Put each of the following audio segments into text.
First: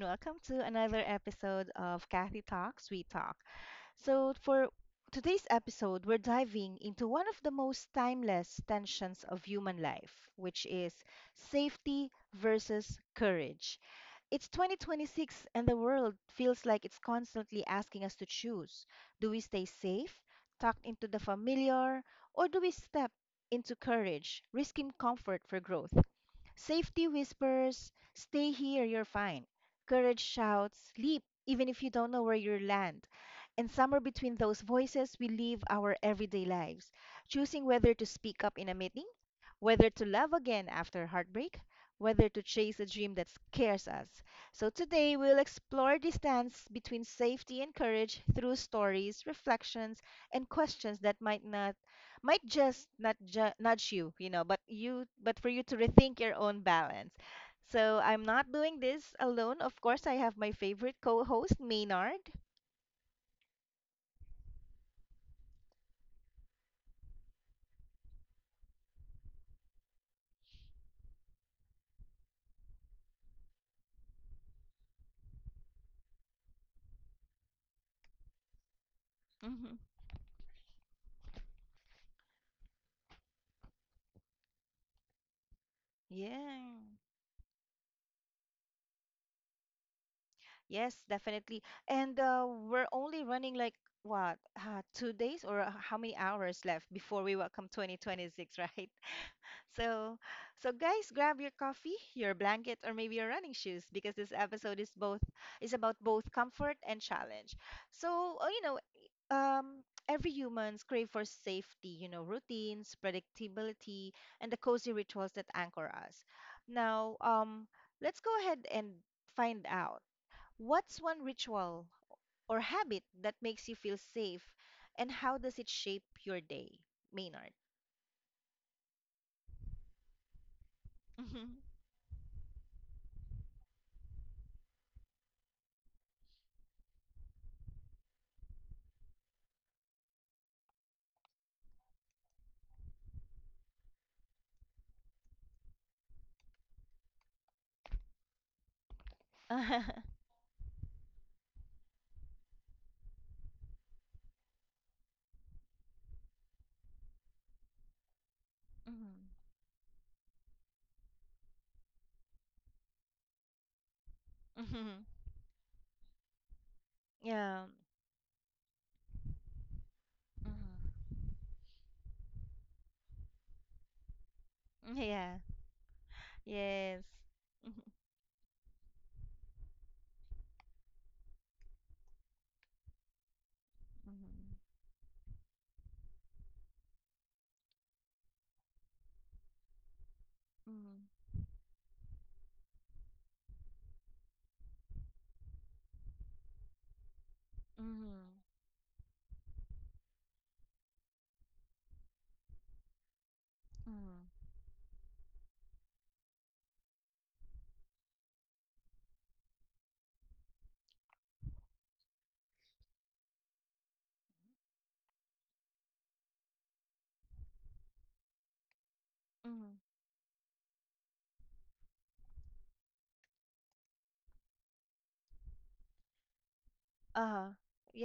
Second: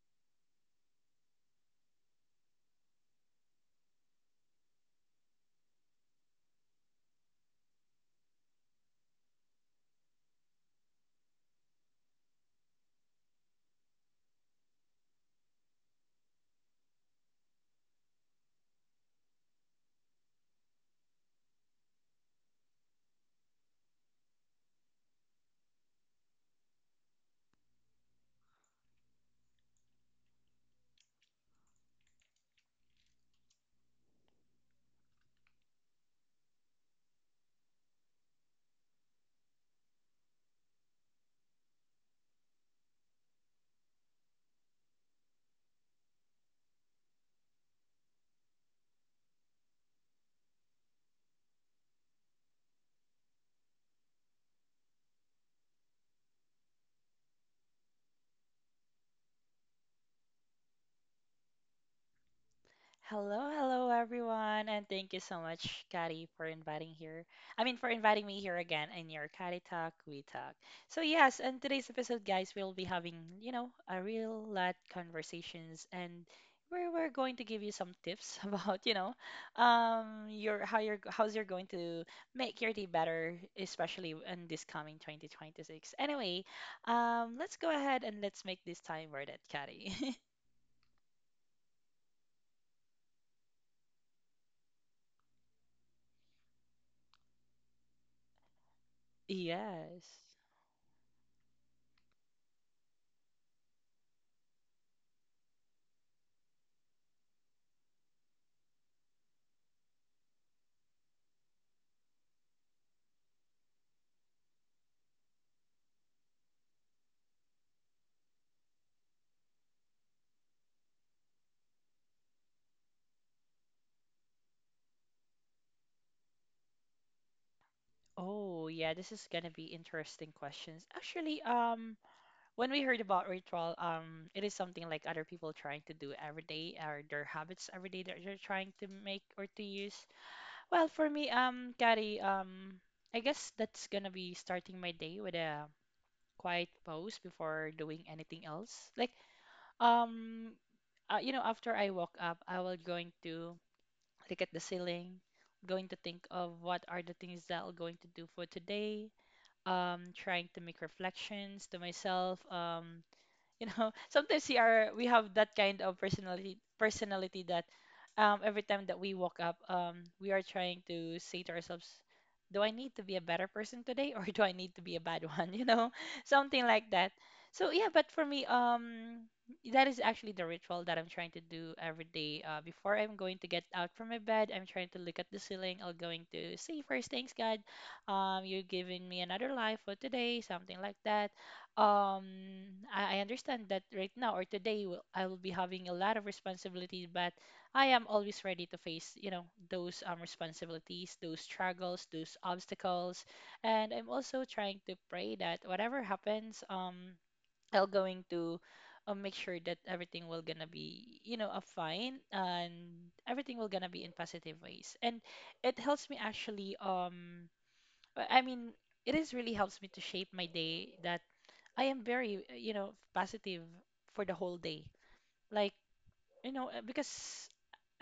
Welcome to another episode of Kathy Talks, We Talk. For today's episode, we're diving into one of the most timeless tensions of human life, which is safety versus courage. It's 2026, and the world feels like it's constantly asking us to choose, do we stay safe, tucked into the familiar, or do we step into courage, risking comfort for growth? Safety whispers, stay here, you're fine. Courage shouts, leap, even if you don't know where you'll land. And somewhere between those voices, we live our everyday lives, choosing whether to speak up in a meeting, whether to love again after heartbreak, whether to chase a dream that scares us. So today we'll explore the dance between safety and courage through stories, reflections, and questions that might just not nudge you, you know, but you but for you to rethink your own balance. So I'm not doing this alone. Of course, I have my favorite co-host, Maynard. Hello, hello everyone, and thank you so much, Kari, for inviting here. I mean, for inviting me here again in your Kari Talk We Talk. So yes, in today's episode, guys, we'll be having a real lot conversations, and we're going to give you some tips about you know hmm your how you're how's you're going to make your day better, especially in this coming 2026. Anyway, Yeah. Let's go ahead and let's make this time worth it, Kari. Yes, definitely. And we're only running like what, 2 days or how many hours left before we welcome 2026, right? So, Yes. so guys, grab your coffee, your blanket, or maybe your running shoes because this episode is both is about both comfort and challenge. So, um, every humans crave for safety, you know, routines, predictability, and the cozy rituals that anchor us. Now, let's go ahead and find out, what's one ritual or habit that makes you feel safe, and how does it shape your day, Maynard? Oh, yeah, this is gonna be interesting questions. Actually, Mhm. When we heard about ritual, it is something like other people trying to do every day or their habits every day that they're trying to make or to use. Well, for me, Gary, I guess that's gonna be starting my day with a quiet pause before doing anything else. Like, um, after I woke up, I will going to look at the ceiling, going to think of what are the things that I'm going to do for today, Mhm. Trying to make reflections to myself. Sometimes we Mhm. have that kind of personality Yeah. that every time that we walk up, we are trying Mhm. to say to ourselves, do I need to be a better person today, or do I need to be a bad Yeah. one? Something like Yes. that. So Mhm. yeah, but for me, that is actually the ritual that I'm trying to do every day, before I'm going to get out from my bed. I'm trying to look at the ceiling. I'm going to say first, thanks God, you're giving me another life for today, something like Mhm. that. um I understand that right now or today I will be having a lot of responsibilities, but I am Mhm. always ready to face, those responsibilities, those struggles, those obstacles, and I'm Mhm. also trying to pray that whatever happens, I'll going to make sure that everything will gonna be, a fine and everything will gonna be in positive ways, and it helps me actually. I mean it is Mhm. really Mhm. helps me to shape my day that I am very, positive for the whole day. Like, because Uh-huh.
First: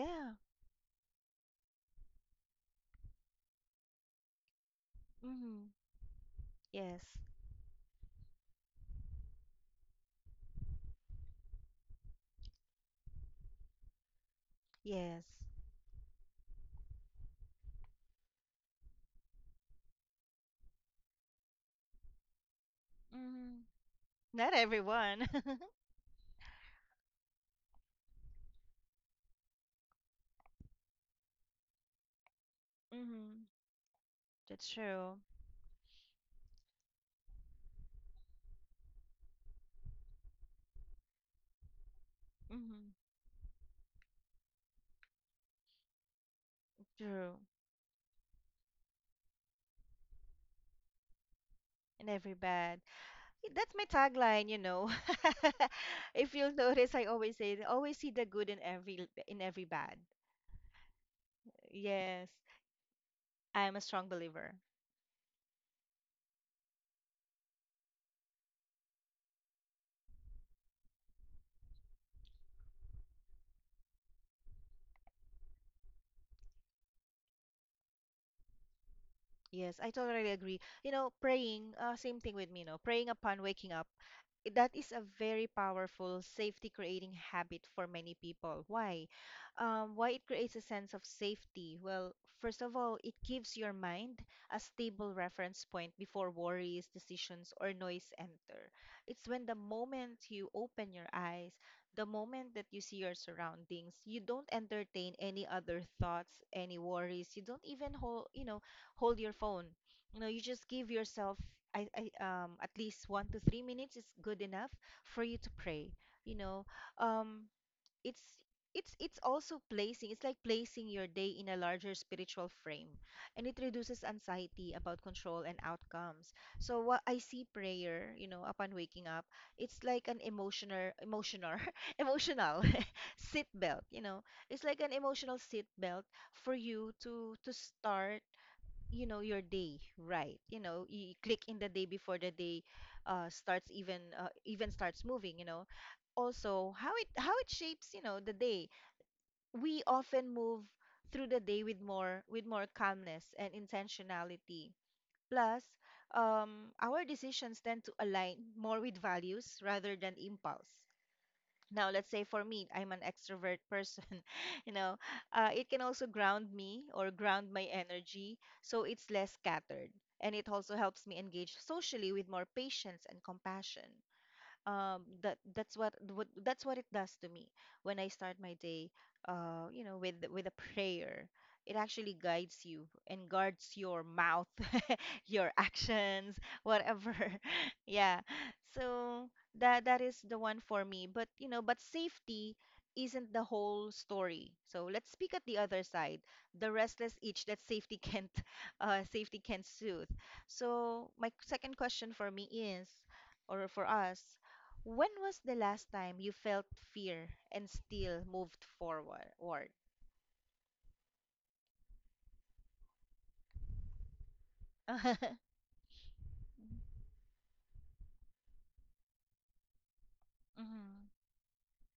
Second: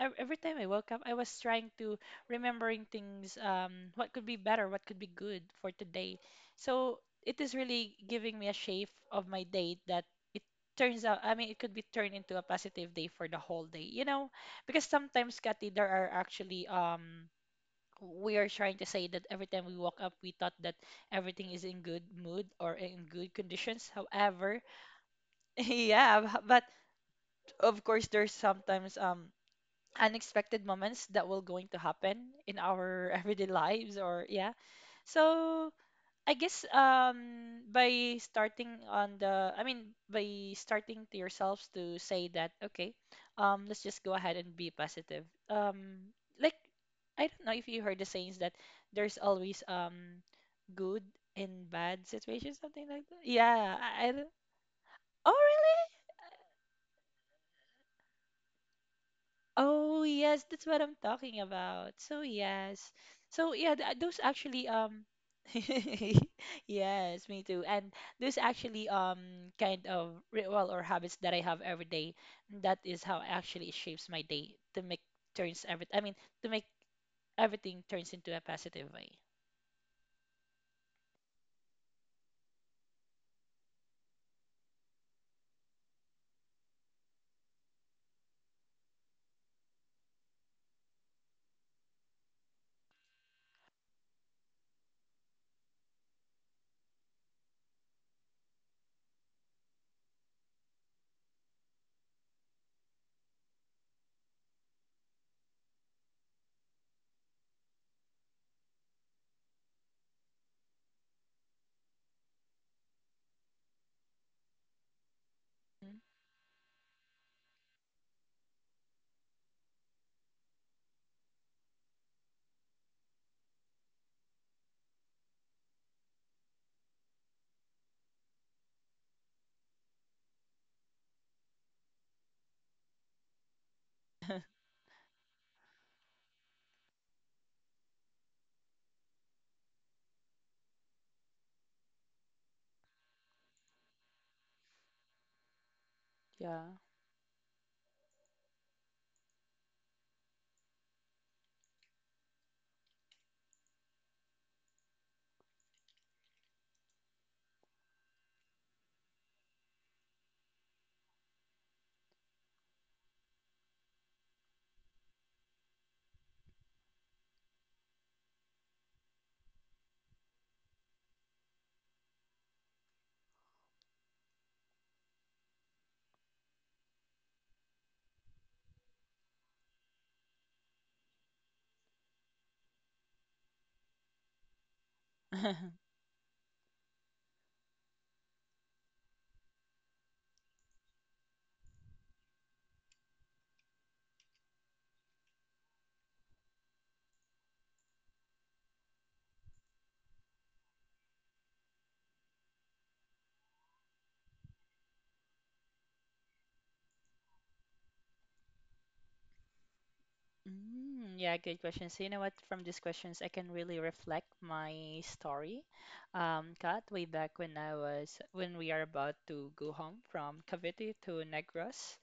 every time I woke up, I was trying to remembering things, what could be better, what could be good for Mhm. today. So Yes. it is really giving me a shape of my day that it turns out, I mean, it could be turned into a positive day for the whole day, because Yes. sometimes, Kathy, there are actually, we are trying to say that every time we woke up, we thought that everything is in good mood or in good Mhm. conditions. Not However, everyone. yeah, but of course there's sometimes unexpected moments that will going to happen in our everyday Mhm. lives, or yeah. That's true. So I guess by starting on the I mean by starting to yourselves to say that okay, Mhm. Let's just go ahead and be positive. Um like, I True. don't know if you heard the sayings that there's always good and bad And every situations, bad. something like that. That's Yeah, my I don't- tagline, you know. Oh, really? If you'll notice, I always say, always see the good in every bad. Oh yes, that's what I'm talking about. So Yes, yes. So yeah, I'm th a strong those believer. actually yes, me too. And those actually kind of ritual or habits that I have every day, that is how actually it shapes my day to make turns every I mean to make everything turns into a positive way. Yes, I totally agree. You know, praying, same thing with me, you know, praying upon waking up. That is a very powerful safety creating habit for many people. Why? Why it creates a sense of safety? Well, first of all, it gives your mind a stable reference point before worries, decisions, or noise enter. It's when the moment you open your eyes, the moment that you see your surroundings, you don't entertain any other thoughts, any worries. You don't even hold, you know, hold your phone. You know, you just give yourself I at least 1 to 3 minutes is good enough for you to pray. Mhm. You know, um, it's it's also placing it's like placing your day in a larger spiritual frame, and it reduces anxiety about control and outcomes. So what I see, prayer, you know, upon waking up, it's like an emotional emotional seat belt, you know. It's like an emotional seat belt for you to start, you know, your day right. You know, you click in the day before the day starts, even starts moving, you know. Yeah. Also how it shapes, you know, the day, we often move through the day with more calmness and intentionality, plus our decisions tend to align more with values rather than impulse. Now, let's say for me, I'm an extrovert person, you know, it can also ground me or ground my energy so it's less scattered. And it also helps me engage socially with more patience and compassion. That's what that's what it does to me when I start my day, you know, with a prayer. It actually guides you and guards your mouth, your actions, whatever. Yeah. So that is the one for me. But you know, but safety isn't the whole story. So let's speak at the other side, the restless itch that safety can't safety can't soothe. So my second question for me is, or for us, when was the last time you felt fear and still moved forward? Ward? Mm, yeah, good question. So you know what? From these questions, I can really reflect my Mhm, story. Cut way back when I was when we are about to go home from Cavite mhm, to Negros.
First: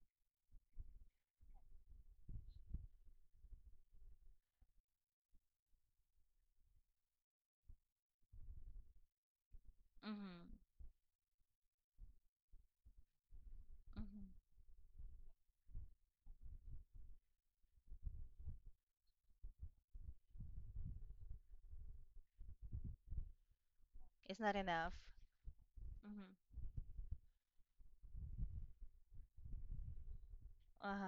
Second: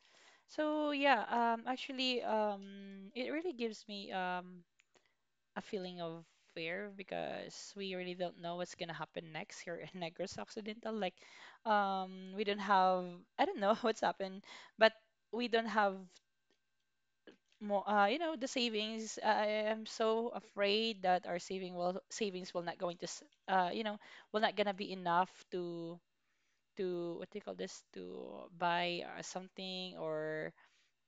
So yeah, actually, it really gives me a feeling of fear, because we really don't know what's gonna happen next here in mhm, Negros Occidental. Like, we don't have I don't know what's mhm. happened, but we don't have more, the savings. I am so afraid that our savings will not going to, It's will not not gonna be enough. enough to Mm-hmm. What do you call this, to buy something, or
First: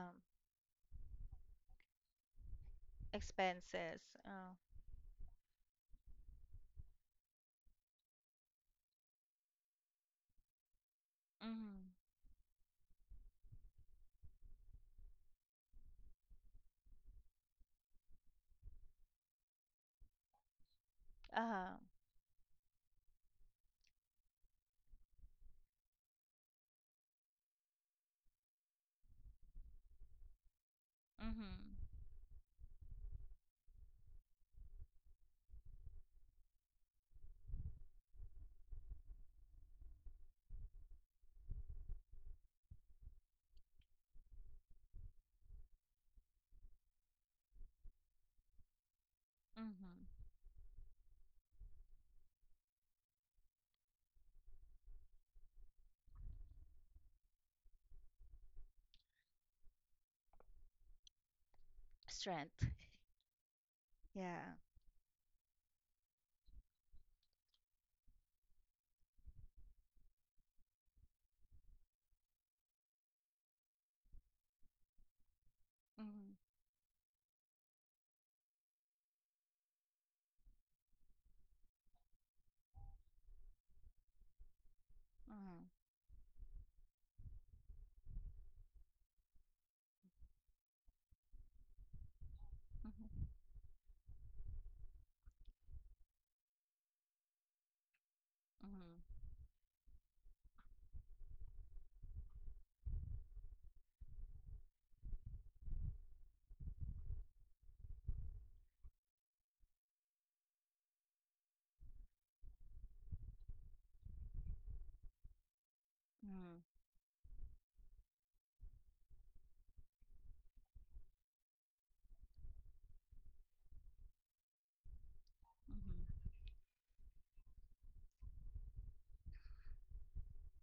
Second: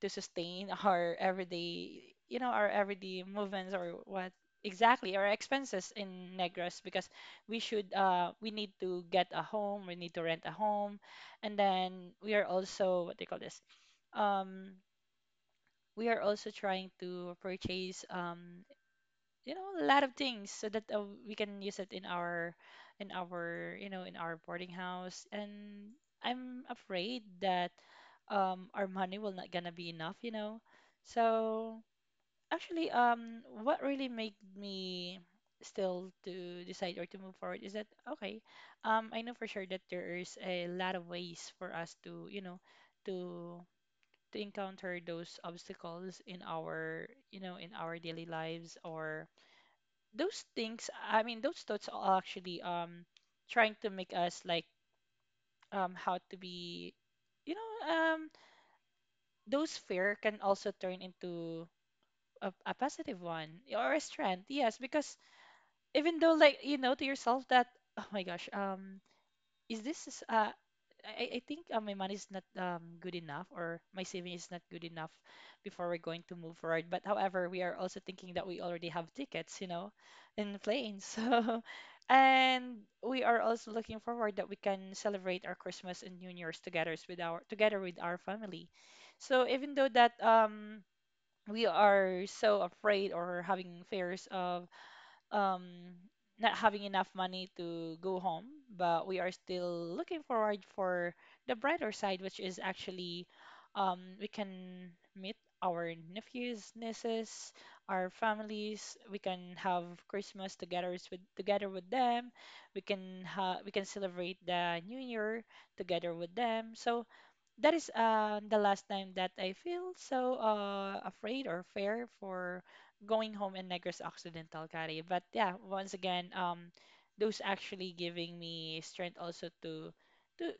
to sustain our everyday, our everyday movements, or Expenses. what, Uh, exactly, our expenses in Negros, because we need to get a home, we need to rent a home, and mm-hmm. then we are also, what do you call this? um we are also trying to purchase, a lot of things so that, we can Uh-huh. use it in our boarding house. And I'm afraid that our money will not gonna be enough, Mm-hmm. so actually, what really made me still to decide or to move forward is that, okay, I know for sure that there is a lot of ways for us to, to encounter those obstacles in our daily lives, or Mm-hmm. those things. I mean, those thoughts are actually, trying to make us, like, how to be, you know um those fear can also turn into Strength. a positive one, or a Yeah. strength, yes, because even though, like, you know to yourself that, oh my gosh, is this is- uh I think, my money is not, good enough, or my saving is not good enough before we're Mm-hmm. going to move forward. But however, we are also thinking that we already have tickets, you know, in planes. So, and we are also looking forward that we can celebrate Mm-hmm. our Christmas and New Year's together with our family. So even though that, we are so afraid or having fears of, um, not having enough money to go home, Mm-hmm. but we are still looking forward for the brighter side, which is actually, we can meet our nephews, nieces, our families. We can have Christmas together with them. We can celebrate the New Year together with them. So that is, the last time that I feel so, afraid or fear for going home in Negros Occidental, Kari. But yeah, once Mm-hmm. again, those actually giving me strength also to to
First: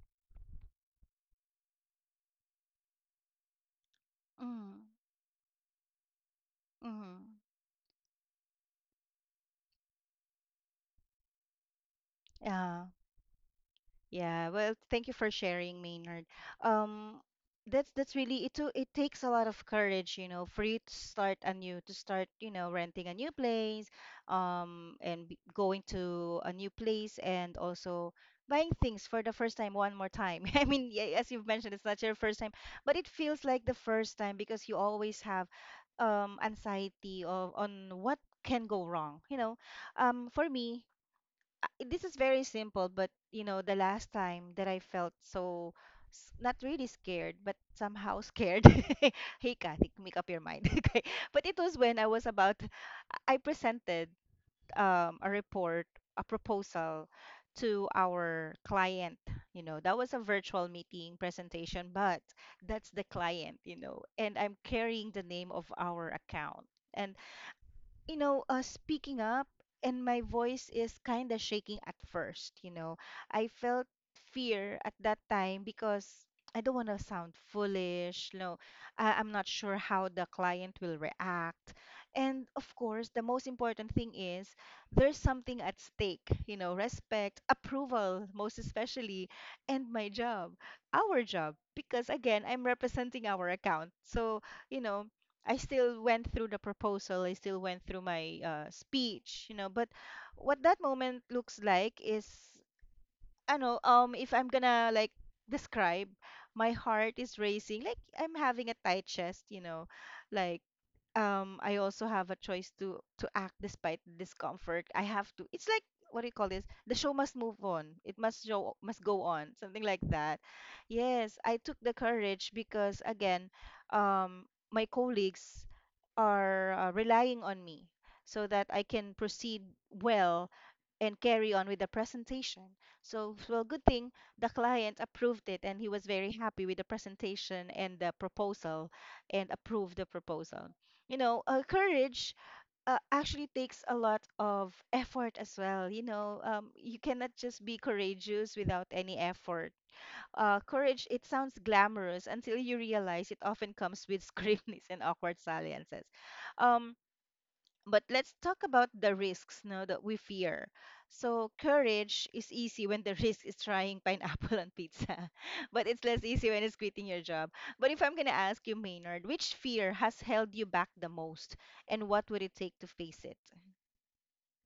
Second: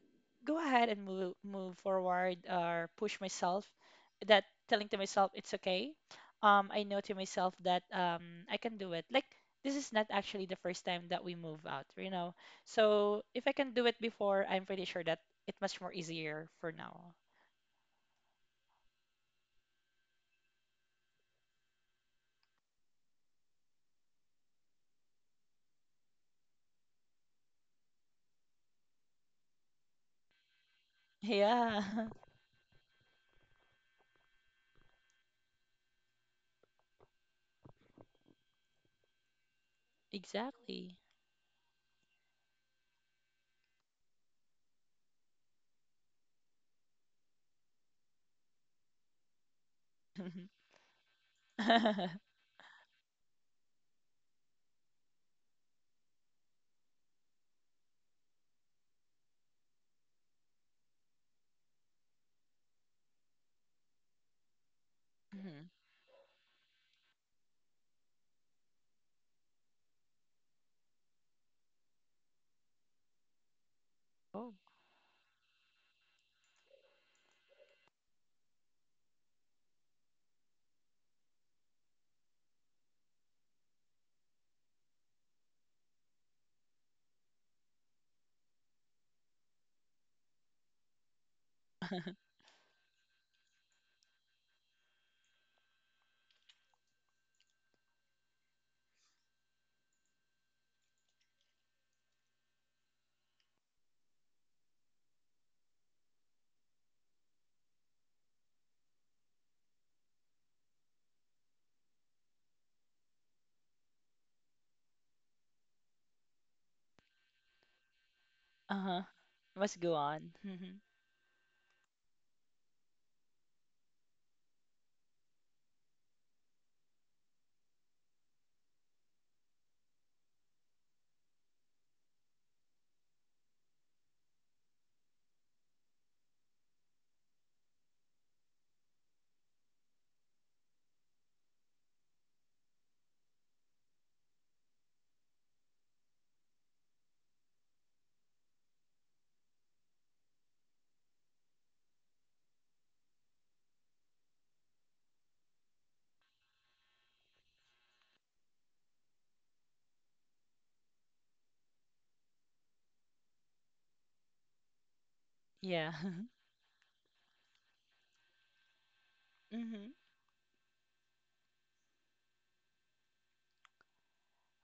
go ahead and move forward, or push myself. That Mm-hmm. Mm-hmm. telling to myself it's okay. I know to Mm-hmm. myself that, I can do it. Like, this is not actually the first time that we move out. Yeah. So if I can do it before, Yeah, I'm well, pretty sure thank you that for it much sharing, more Maynard. easier for now. Um, that's really it. It takes a lot of courage, you know, for you to start anew, to start, you know, renting a new place, and going to a new place, and also buying things for the first time one more time. I mean, yeah, as you've mentioned, Yeah, it's not your first time, but it feels like the first time because you always have, anxiety of on what can go wrong. You know, for me, exactly. This is very simple, but you know, the last time that I felt so not really scared, but somehow scared. Hey, Kathy, make up your mind. Okay. But it was when I was I presented a report, a proposal to our client. You know, that was a virtual meeting presentation, but that's the client, you know, and I'm carrying the name of Mhm. our account. And you know, speaking up, and my voice is kind of shaking at first, you know. I felt Oh, fear at that time because I don't want to sound foolish. No, I'm not sure how the client will react. And of course, the most important thing is there's something at stake, you know, respect, approval, most especially, and my job, our job. Because again, I'm representing our account. So, you know, I still went through the proposal. I still went through my speech, you know. But what that moment looks like is, I know, if I'm gonna like describe, my heart is racing, like I'm having a tight chest, you know, like I also have a choice to act despite the discomfort. I have to. It's like, what do you call this? The show must move on. It must, show must uh-huh. go on. Must Something go like on. that. Mhm. Yes, I took the courage because again, my colleagues are relying on me so that I can proceed well and carry on with the presentation. So, well, good thing the client approved it and he was very happy with the presentation and the proposal and approved the proposal. You know, courage actually takes a lot of effort as well. You know, you cannot just be courageous without any effort. Courage, it sounds glamorous until you realize it often comes with scriptness and awkward silences. Um, but let's talk about the risks, no, that we fear. So courage is easy when the risk is trying pineapple on pizza, but Yeah. it's less easy when it's quitting your job. But if I'm gonna ask you, Maynard, which fear Hmm. has held you back the most, and what would it take to face it?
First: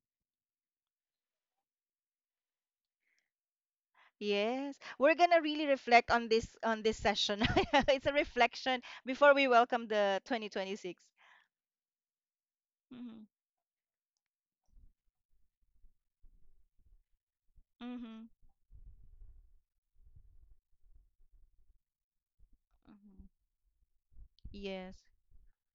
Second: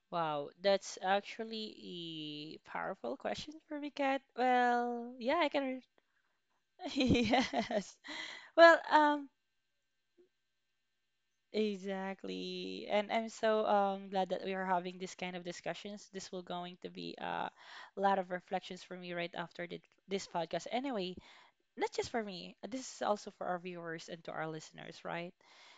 Wow, that's actually a powerful question for me, Kat. Yes, Well, we're yeah, gonna I can. really reflect on this session. Yes. It's a Well, reflection before we welcome the 2026. exactly. And Mm-hmm. I'm so glad that we are having this kind of discussions. This will going to be, a lot Mm-hmm. of reflections for me right after this podcast. Anyway, not just for me, this is Mm-hmm. also for our viewers and to our listeners, Yes, right?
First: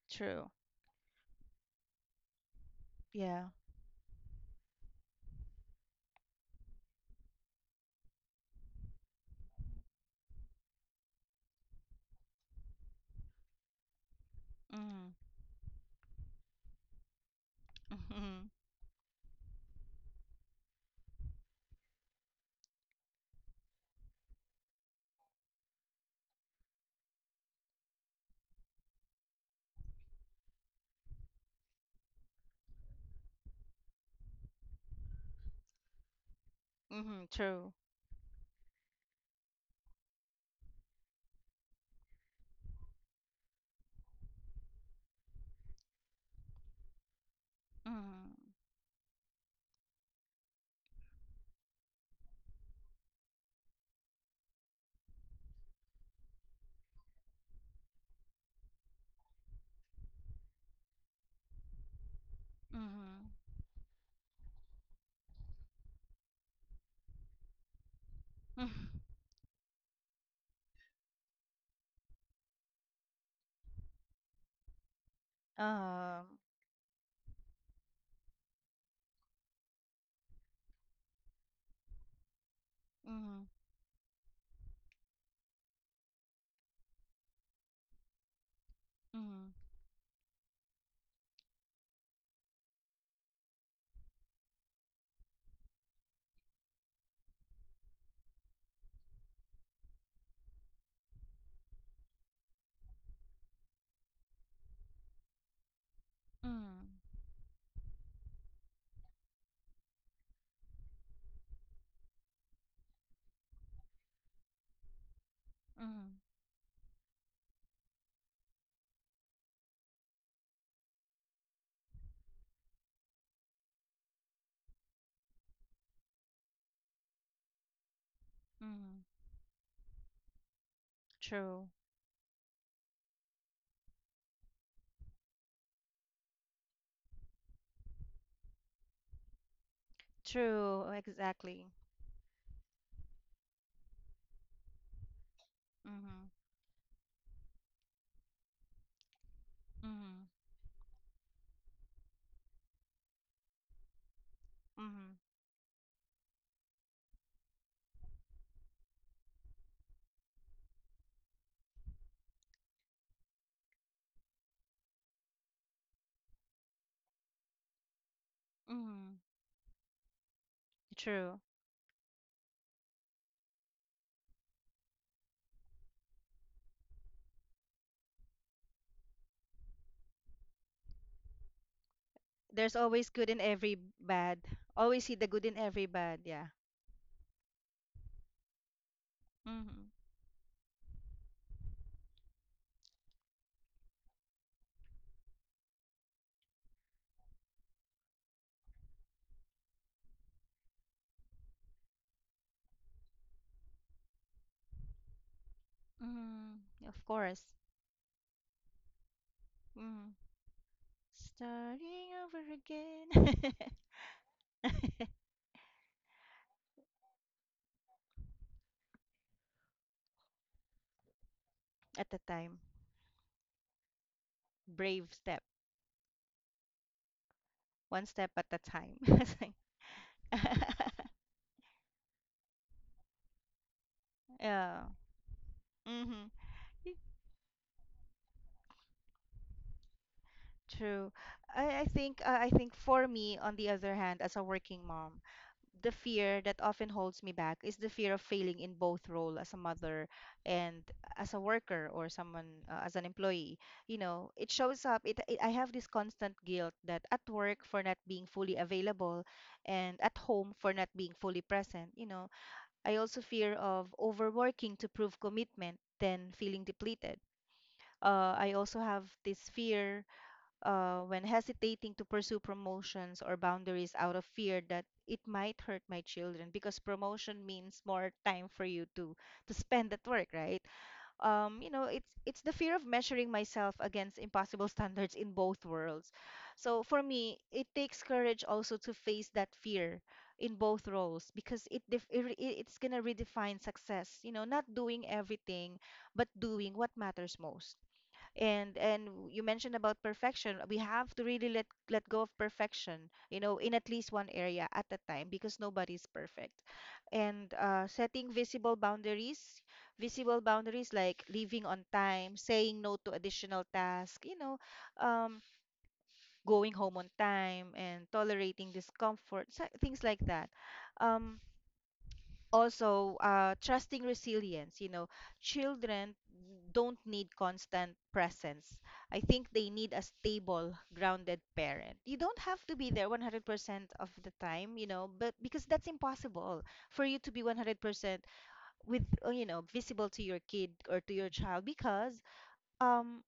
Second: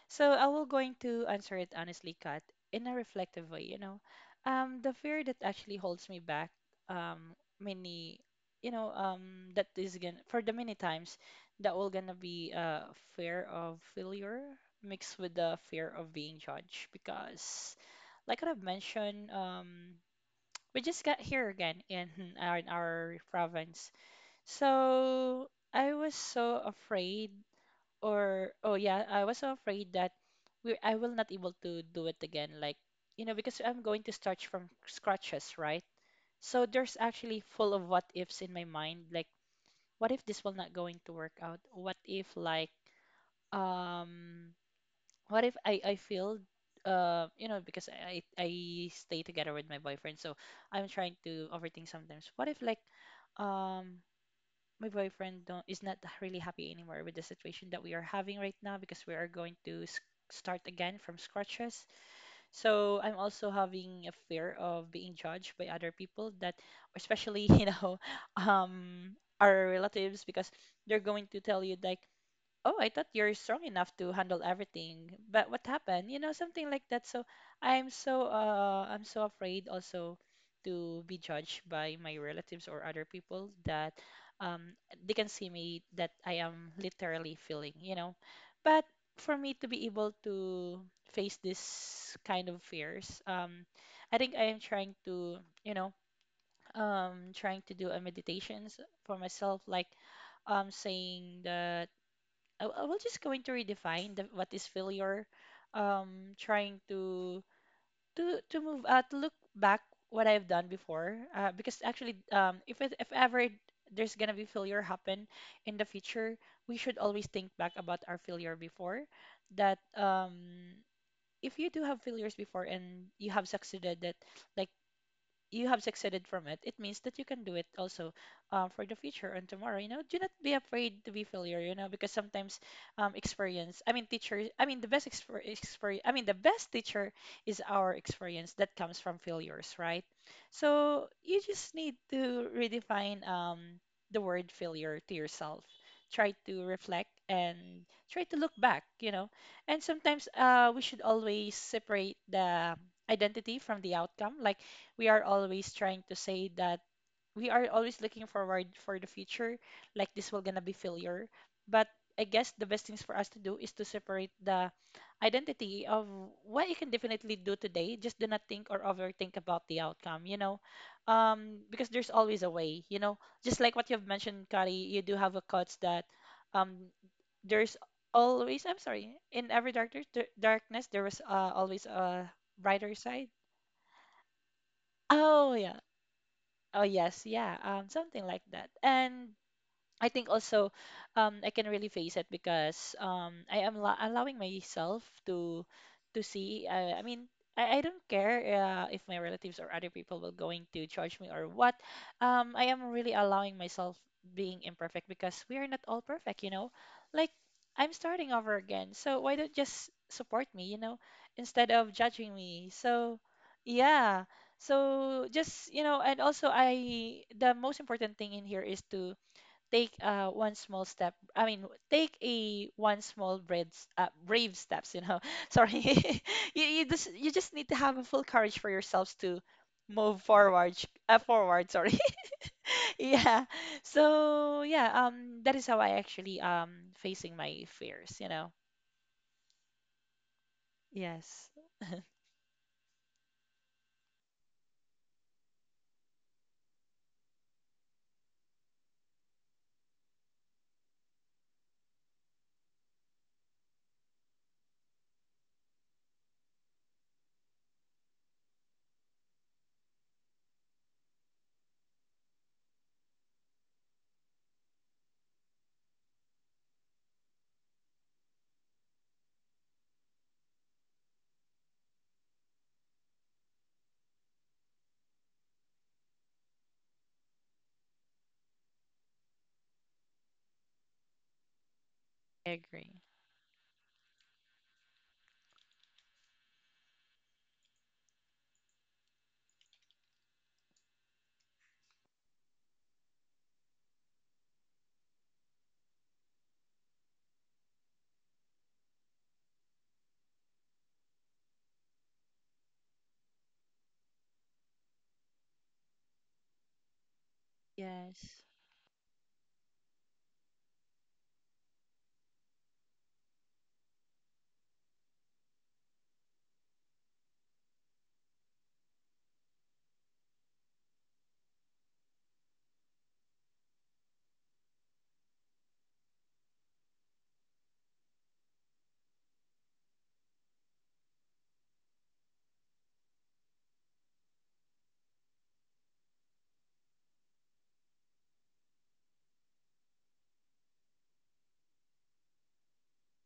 So I true. will going to answer it honestly, Kat, in a Yeah. reflective way. The fear that actually holds me back, um, many, that is gonna, for the many times, that will gonna be, fear of failure Mm-hmm. mixed with the fear of being judged, because, like Mm-hmm. I've mentioned, we just got here again in, our, in our province. So I was so afraid, or oh yeah, I was so afraid that we I will not able to do it again. Like, because I'm going to start from scratches, right? So there's Mm-hmm. actually True. full of what ifs in my mind. Like, what if this will not going to work out? What if, like, um, what if I I feel, because Mhm. I stay together with my boyfriend, so I'm trying to overthink sometimes. What if, like, um my boyfriend don't is not really happy anymore with the situation that we are having right now, because we are going to start again from scratches. So I'm Mhm. also having a fear of being judged by other people that, especially our relatives, because they're going to tell you like, oh, I thought you're strong enough to handle everything, but what happened? Um, Something like that. So I'm so afraid also to be judged by my relatives or mhm. other people that, um they can see me that I am literally feeling. Mhm. But for me to be able to face this kind of fears, I think I am trying to, you know, trying to do a meditations for myself like saying that I will just going to redefine the, what is failure. Mhm. Trying to to move to look back what I've done before. Because actually, if ever there's gonna be failure happen in the Mhm. future, we should always think back about our failure before. That if you do have failures before and you have succeeded, that like you have succeeded from it, it means that you can do it also for Mhm. the future and tomorrow. You know, do not be afraid to be True. failure. You know, because sometimes experience. I mean, teacher. I mean, the best exper- experience. I mean, the best teacher is our experience that comes from failures, right? True. So you Exactly. just need to redefine the word failure to yourself. Mhm. Try to reflect and try to look back. You know, and sometimes Mhm. We should always separate the identity from the outcome like we Mhm. are always trying to say that we are always looking forward for the future, like this will gonna be failure. But I guess the best things for us to do is to separate the identity of what you can definitely do today. Just do not think or Mhm. overthink about the outcome, you know, True. Because there's always a way, you know. Just like what you've mentioned, Kari, you do have a quote that um, there's always. I'm sorry, in every darkness there was always a There's brighter always side. good in every bad. Always see the good Oh in yeah, every bad, yeah. Oh yes, yeah, something like that. And Mhm. I think also I can really face it because I am allowing myself to see. I mean, I don't care if my relatives or other people will going to judge me or what. I am really allowing myself being imperfect because we are not all perfect, you Mhm. know. Of Like course. I'm starting over again, so why don't just Mhm. support me, you know, instead of Starting judging over me. So again. yeah. So just, you know, and also I the most important thing in here is to take one small step. I mean, At take the time. a one small brave steps. You Brave know, step. sorry, you just need to have a One full step at a courage for time. yourselves to Something. move forward. Forward, sorry. yeah. So Yeah. yeah, that is how I Mm-hmm. actually facing my fears. You know. True. Yes, I think for me, on the other hand, as a working mom, the fear that often holds me back is the fear of failing in both role as a mother and as a worker or someone, as an employee. You know, it shows up. It I have this constant guilt that at work for not being fully available, and at home for not being fully present. You know, I also fear of overworking to prove commitment, then feeling depleted. I also have this fear when hesitating to pursue promotions or boundaries out of fear that it might hurt my children, because promotion means more time for you to spend at work, right? It's I the fear of agree. measuring myself against impossible standards in both worlds. So for me, it takes courage also to face that fear in both roles, because it, def- it re- it's going to redefine success, you know, not doing everything but doing what matters most. And you mentioned about perfection. We have to really let go of perfection, you know, in at least one area at a time, because nobody's perfect. And setting Yes. visible boundaries, visible boundaries, like leaving on time, saying no to additional tasks, you know. um, Going home on time and tolerating discomfort, things like that. um, Also, trusting resilience, you know. Children don't need constant presence. I think they need a stable, grounded parent. You don't have to be there 100% of the time, you know, but because that's impossible for you to be 100% with, you know, visible to your kid or to your child, because um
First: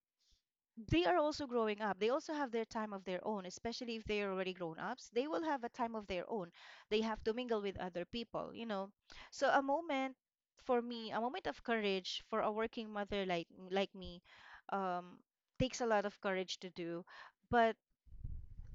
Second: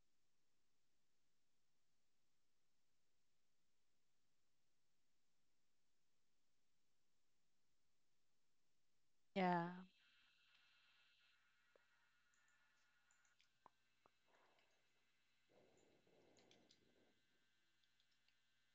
they are also growing up. They also have their time of their own, especially if they are already grown ups. They will have a time of their own. They have to mingle with other people, you know. So a Yeah. moment, for me, a moment of courage for a working mother like me, um, takes a lot of courage to do. But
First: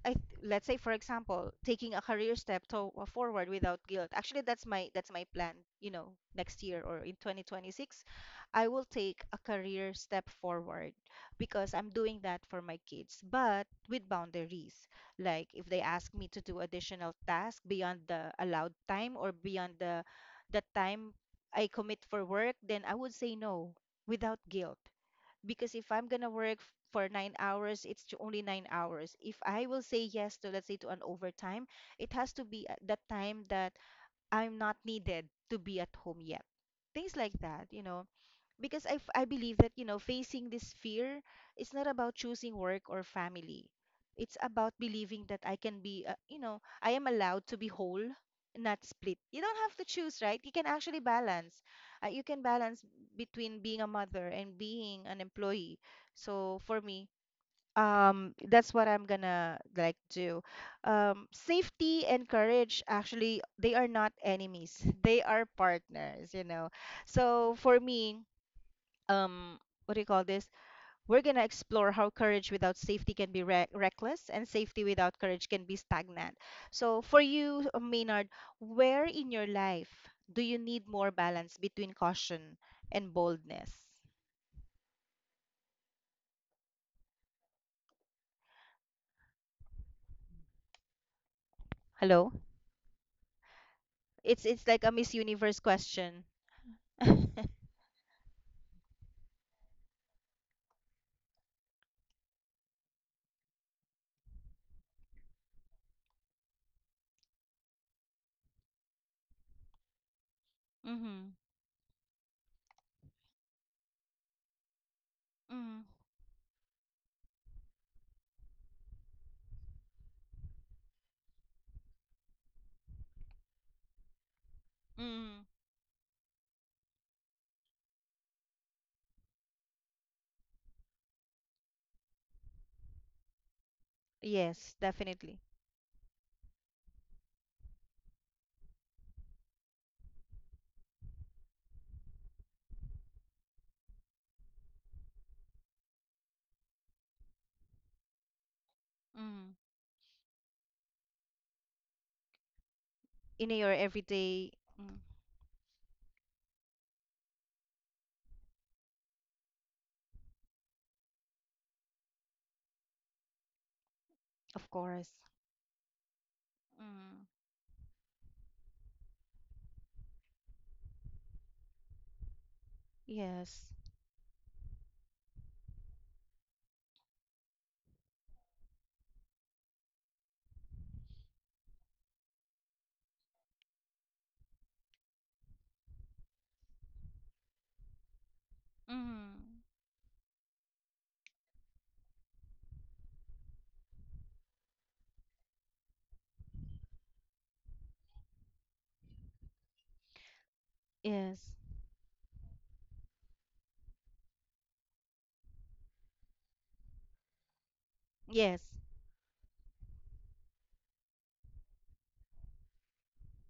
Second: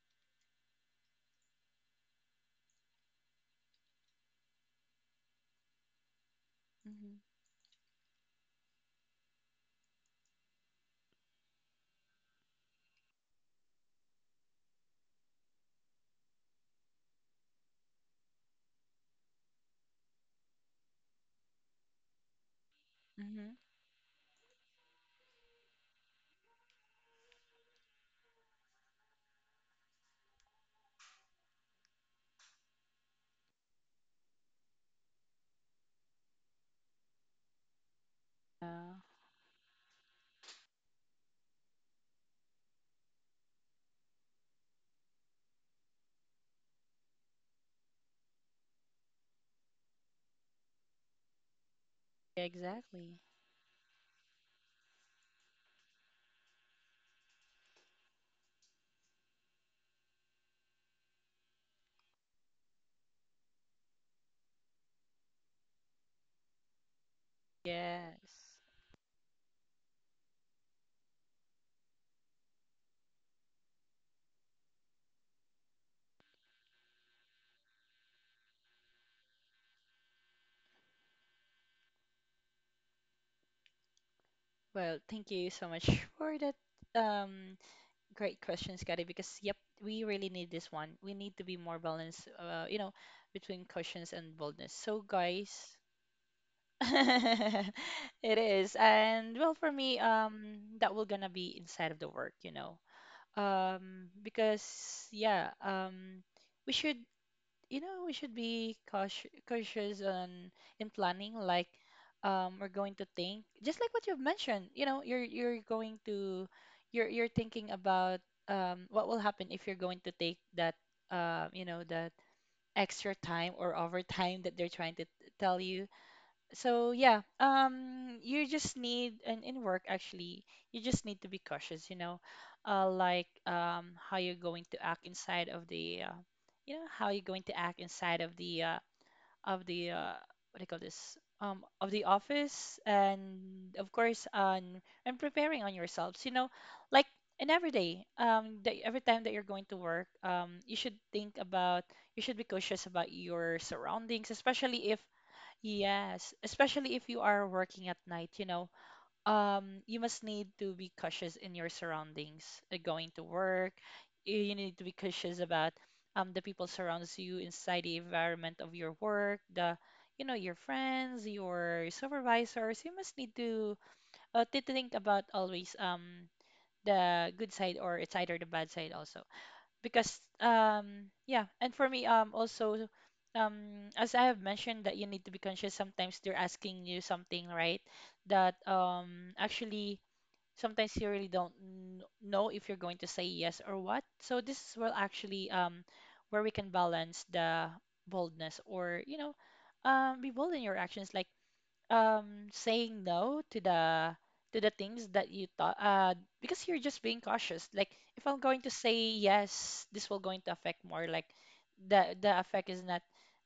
let's say, for example, taking a career step to forward without guilt. Actually, that's my plan, you know, next year or Mm-hmm. in 2026. I will take a career step forward because I'm doing that for my kids, but with boundaries. Like if they ask me to do additional tasks beyond the allowed time or beyond the time I commit for work, then I would say Mm-hmm. no, without guilt. Because if I'm gonna work for nine hours, it's to only nine hours. If I will say yes to, let's say, to an overtime, it has to be at the time that I'm not needed to be at home yet. Things like that, you know. Because Yeah. I believe that, you know, facing this fear, it's not about choosing work or family. It's about believing that I can be, you know, I am allowed to be whole, not split. You don't have to choose, right? You can actually balance, you can balance Exactly. between being a mother and being an employee. So for me, that's what I'm gonna like do. Safety and courage, actually they are not enemies. They are partners, you know. So for me, Yes. um what do you call this, we're going to explore how courage without safety can be reckless, and safety without courage can be stagnant. So for you, Maynard, where in your life do you need more balance between caution and boldness? Well, thank you so much for that. Um, Great question, Scotty, because yep, we really need this one. We need to be more balanced, Hello. You know, between cautions and It's boldness. like a So, Miss guys, Universe question. it is. And well, for me, that will gonna be inside of the work, you know. Because yeah, we should you know, we should be cautious, cautious on in planning. hmm Like, we're going to think just like what you've mentioned. You know, you're hmm going to you're thinking about what will happen if you're going to take that you know that extra time or overtime that they're trying to hmm tell you. So yeah, you just need and in work actually, you just need to be cautious, you know, like how you're yes, going to act definitely. inside of the, you know, how you're going to act inside of the of the uh, what do you call this? Of the office, and of course on and preparing on yourselves, you know, like in every day, hmm that every time that you're going to work, you should think about, in you your should be cautious everyday. about mm, your surroundings, especially if Yes, especially if you are working at night, you know, you must need to be cautious in your surroundings, of going to course. work. You need to be cautious mm. about the people surrounds you inside the environment of your work, the you know your friends, your Yes. supervisors. You must need to think about always the good side or it's either the bad side also because yeah and for me also as I have mentioned that you need to be conscious sometimes they're asking you something right that hmm actually sometimes you really don't know if you're going to say yes or what so this is well actually where we can balance the boldness or you know be bold in your actions like yes. Saying no to the to the things that you thought because you're just being cautious like if I'm Yes. going to say yes this will going to affect more like the effect is not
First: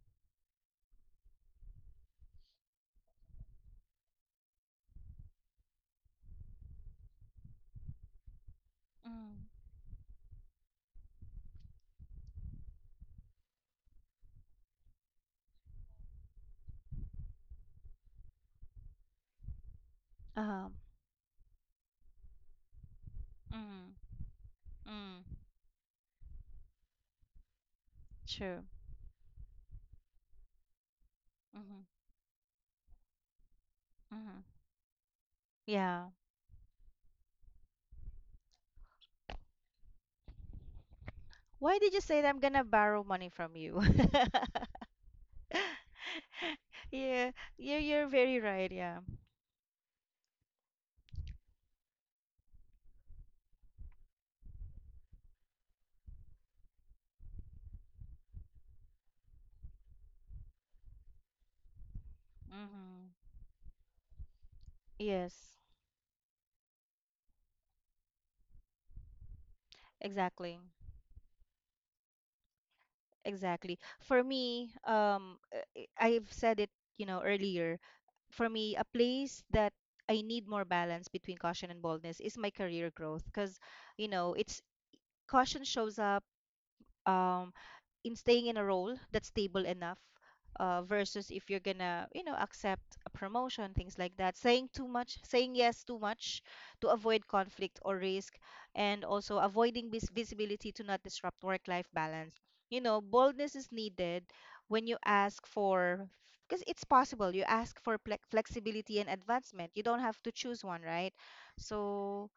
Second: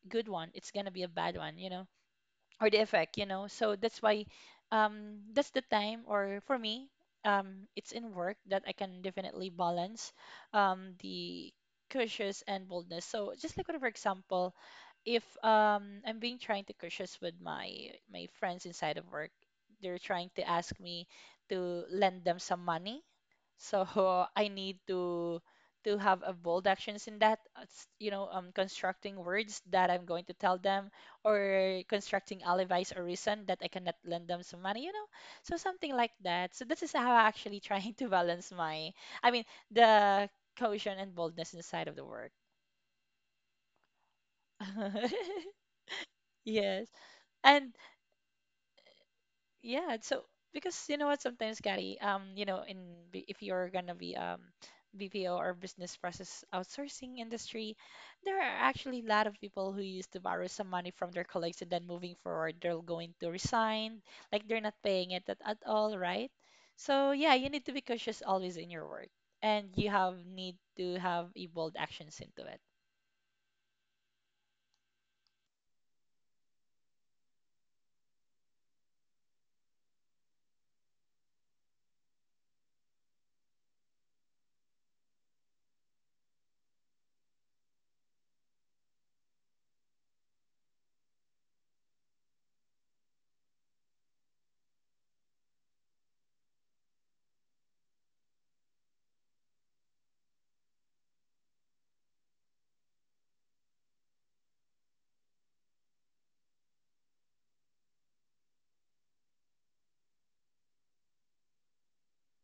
good one it's going to be a bad one you know or the effect you know so that's why that's the time or for me it's in work that I can Mm. definitely balance the cautious and boldness. So just like for example if I'm being trying to cautious with my friends inside of work, they're trying to Uh-huh. ask me to lend them some money. So Mm. I need Mm. To have a bold actions in that, you know, True. constructing words that I'm going to tell them or Mm-hmm. constructing alibis or reason that I cannot lend Mm-hmm. them some money, you know, so something Yeah. like that. So this is how I actually trying to balance my, I mean, the caution and boldness Why inside did of you the say that work. I'm gonna borrow money from you? Yes. Yeah, And you're very right, yeah. yeah, so because you know what, sometimes, Gary, you know, in if you're gonna be BPO or business process outsourcing industry, there are actually a lot of people who used to borrow some money from their colleagues and then moving forward, they're going to Mm-hmm. resign, like they're not paying it at Yes, all, right? So yeah, you need to be cautious always in your work, and you have need exactly. to have a bold actions into it. Exactly. For me, I've said it, you know, earlier. For me, a place that I need more balance between caution and boldness is my career growth, because, you know, it's, caution shows up um, in staying in a role that's stable enough, versus if you're gonna, you know, accept a promotion, things like that. Saying too much, saying yes too much to avoid conflict or risk, and also avoiding visibility to not disrupt work-life balance. You know, boldness is needed when you ask for, because it's possible, you ask for flexibility and advancement. You don't have to choose one, right? So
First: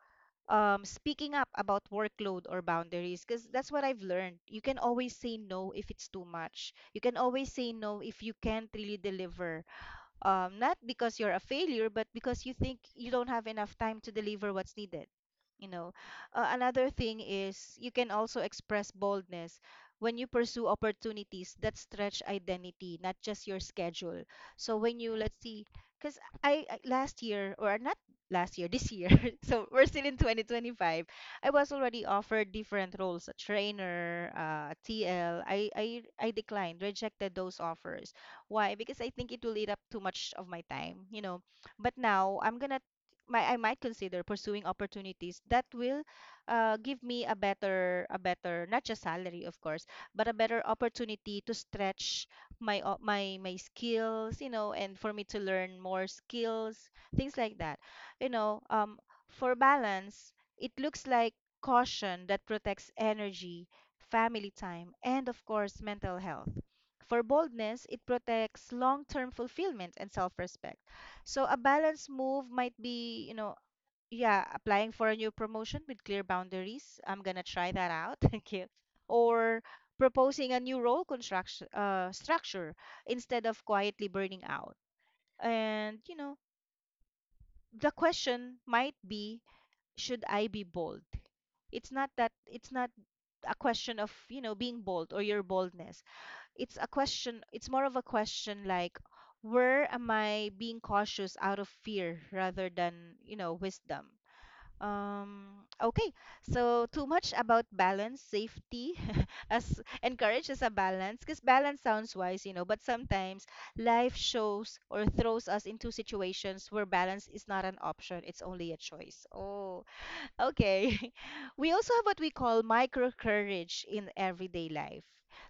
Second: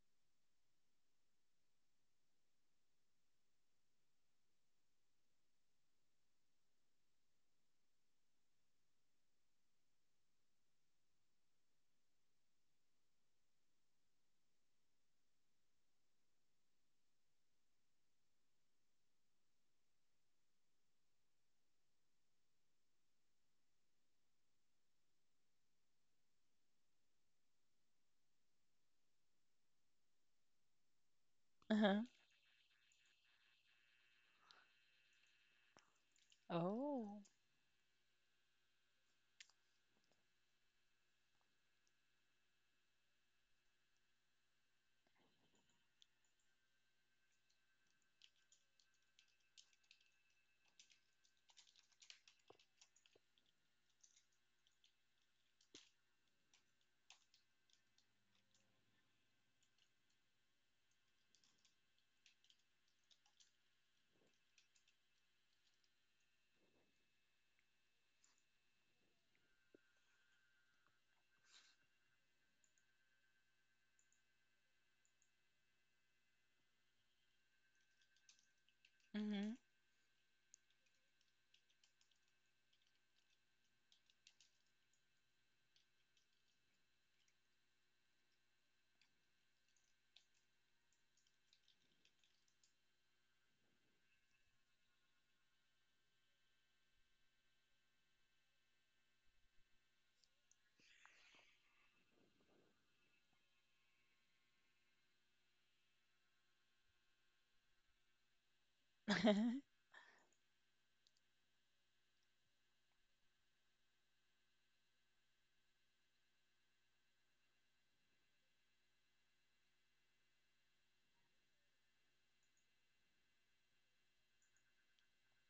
speaking up about workload or boundaries, because that's what I've learned. You can always say no if it's too much. You can always say no if you can't really deliver, not because you're a failure, but because you think you don't have enough time to deliver what's needed. You know, another thing is you can also express boldness when you pursue opportunities that stretch identity, not just your schedule. So when you, let's see, because I last year, or not last year, this year, so we're still in 2025. I was Uh-huh. already offered different roles, a trainer, TL. I declined, Oh. rejected those offers. Why? Because I think it will eat up too much of my time, you know. But now I'm gonna, my I might consider pursuing opportunities that will give me a better, a better, not just salary of course, but a better opportunity to stretch my o- my my skills, you know, and for me to learn more skills, things like that. You know, for balance, it looks like caution that protects energy, family time, and of course mental health. For boldness, it protects long-term fulfillment and self-respect. So a balanced move might be, you know, yeah, applying for a new promotion with clear boundaries. I'm gonna try that out. Thank you. Or proposing a new role construction, structure, instead of quietly burning out. And you know, the question might be, should I be bold? It's not that, it's not a question of, you know, being bold or your boldness. It's a question, it's more of a question like, where am I being cautious out of fear rather than, you know, wisdom. Okay. So too much about balance, safety Mm-hmm. as encourages a balance, because balance sounds wise, you know, but sometimes life shows or throws us into situations where balance is not an option, it's only a choice. Oh, okay. We also have what we call micro courage in everyday life.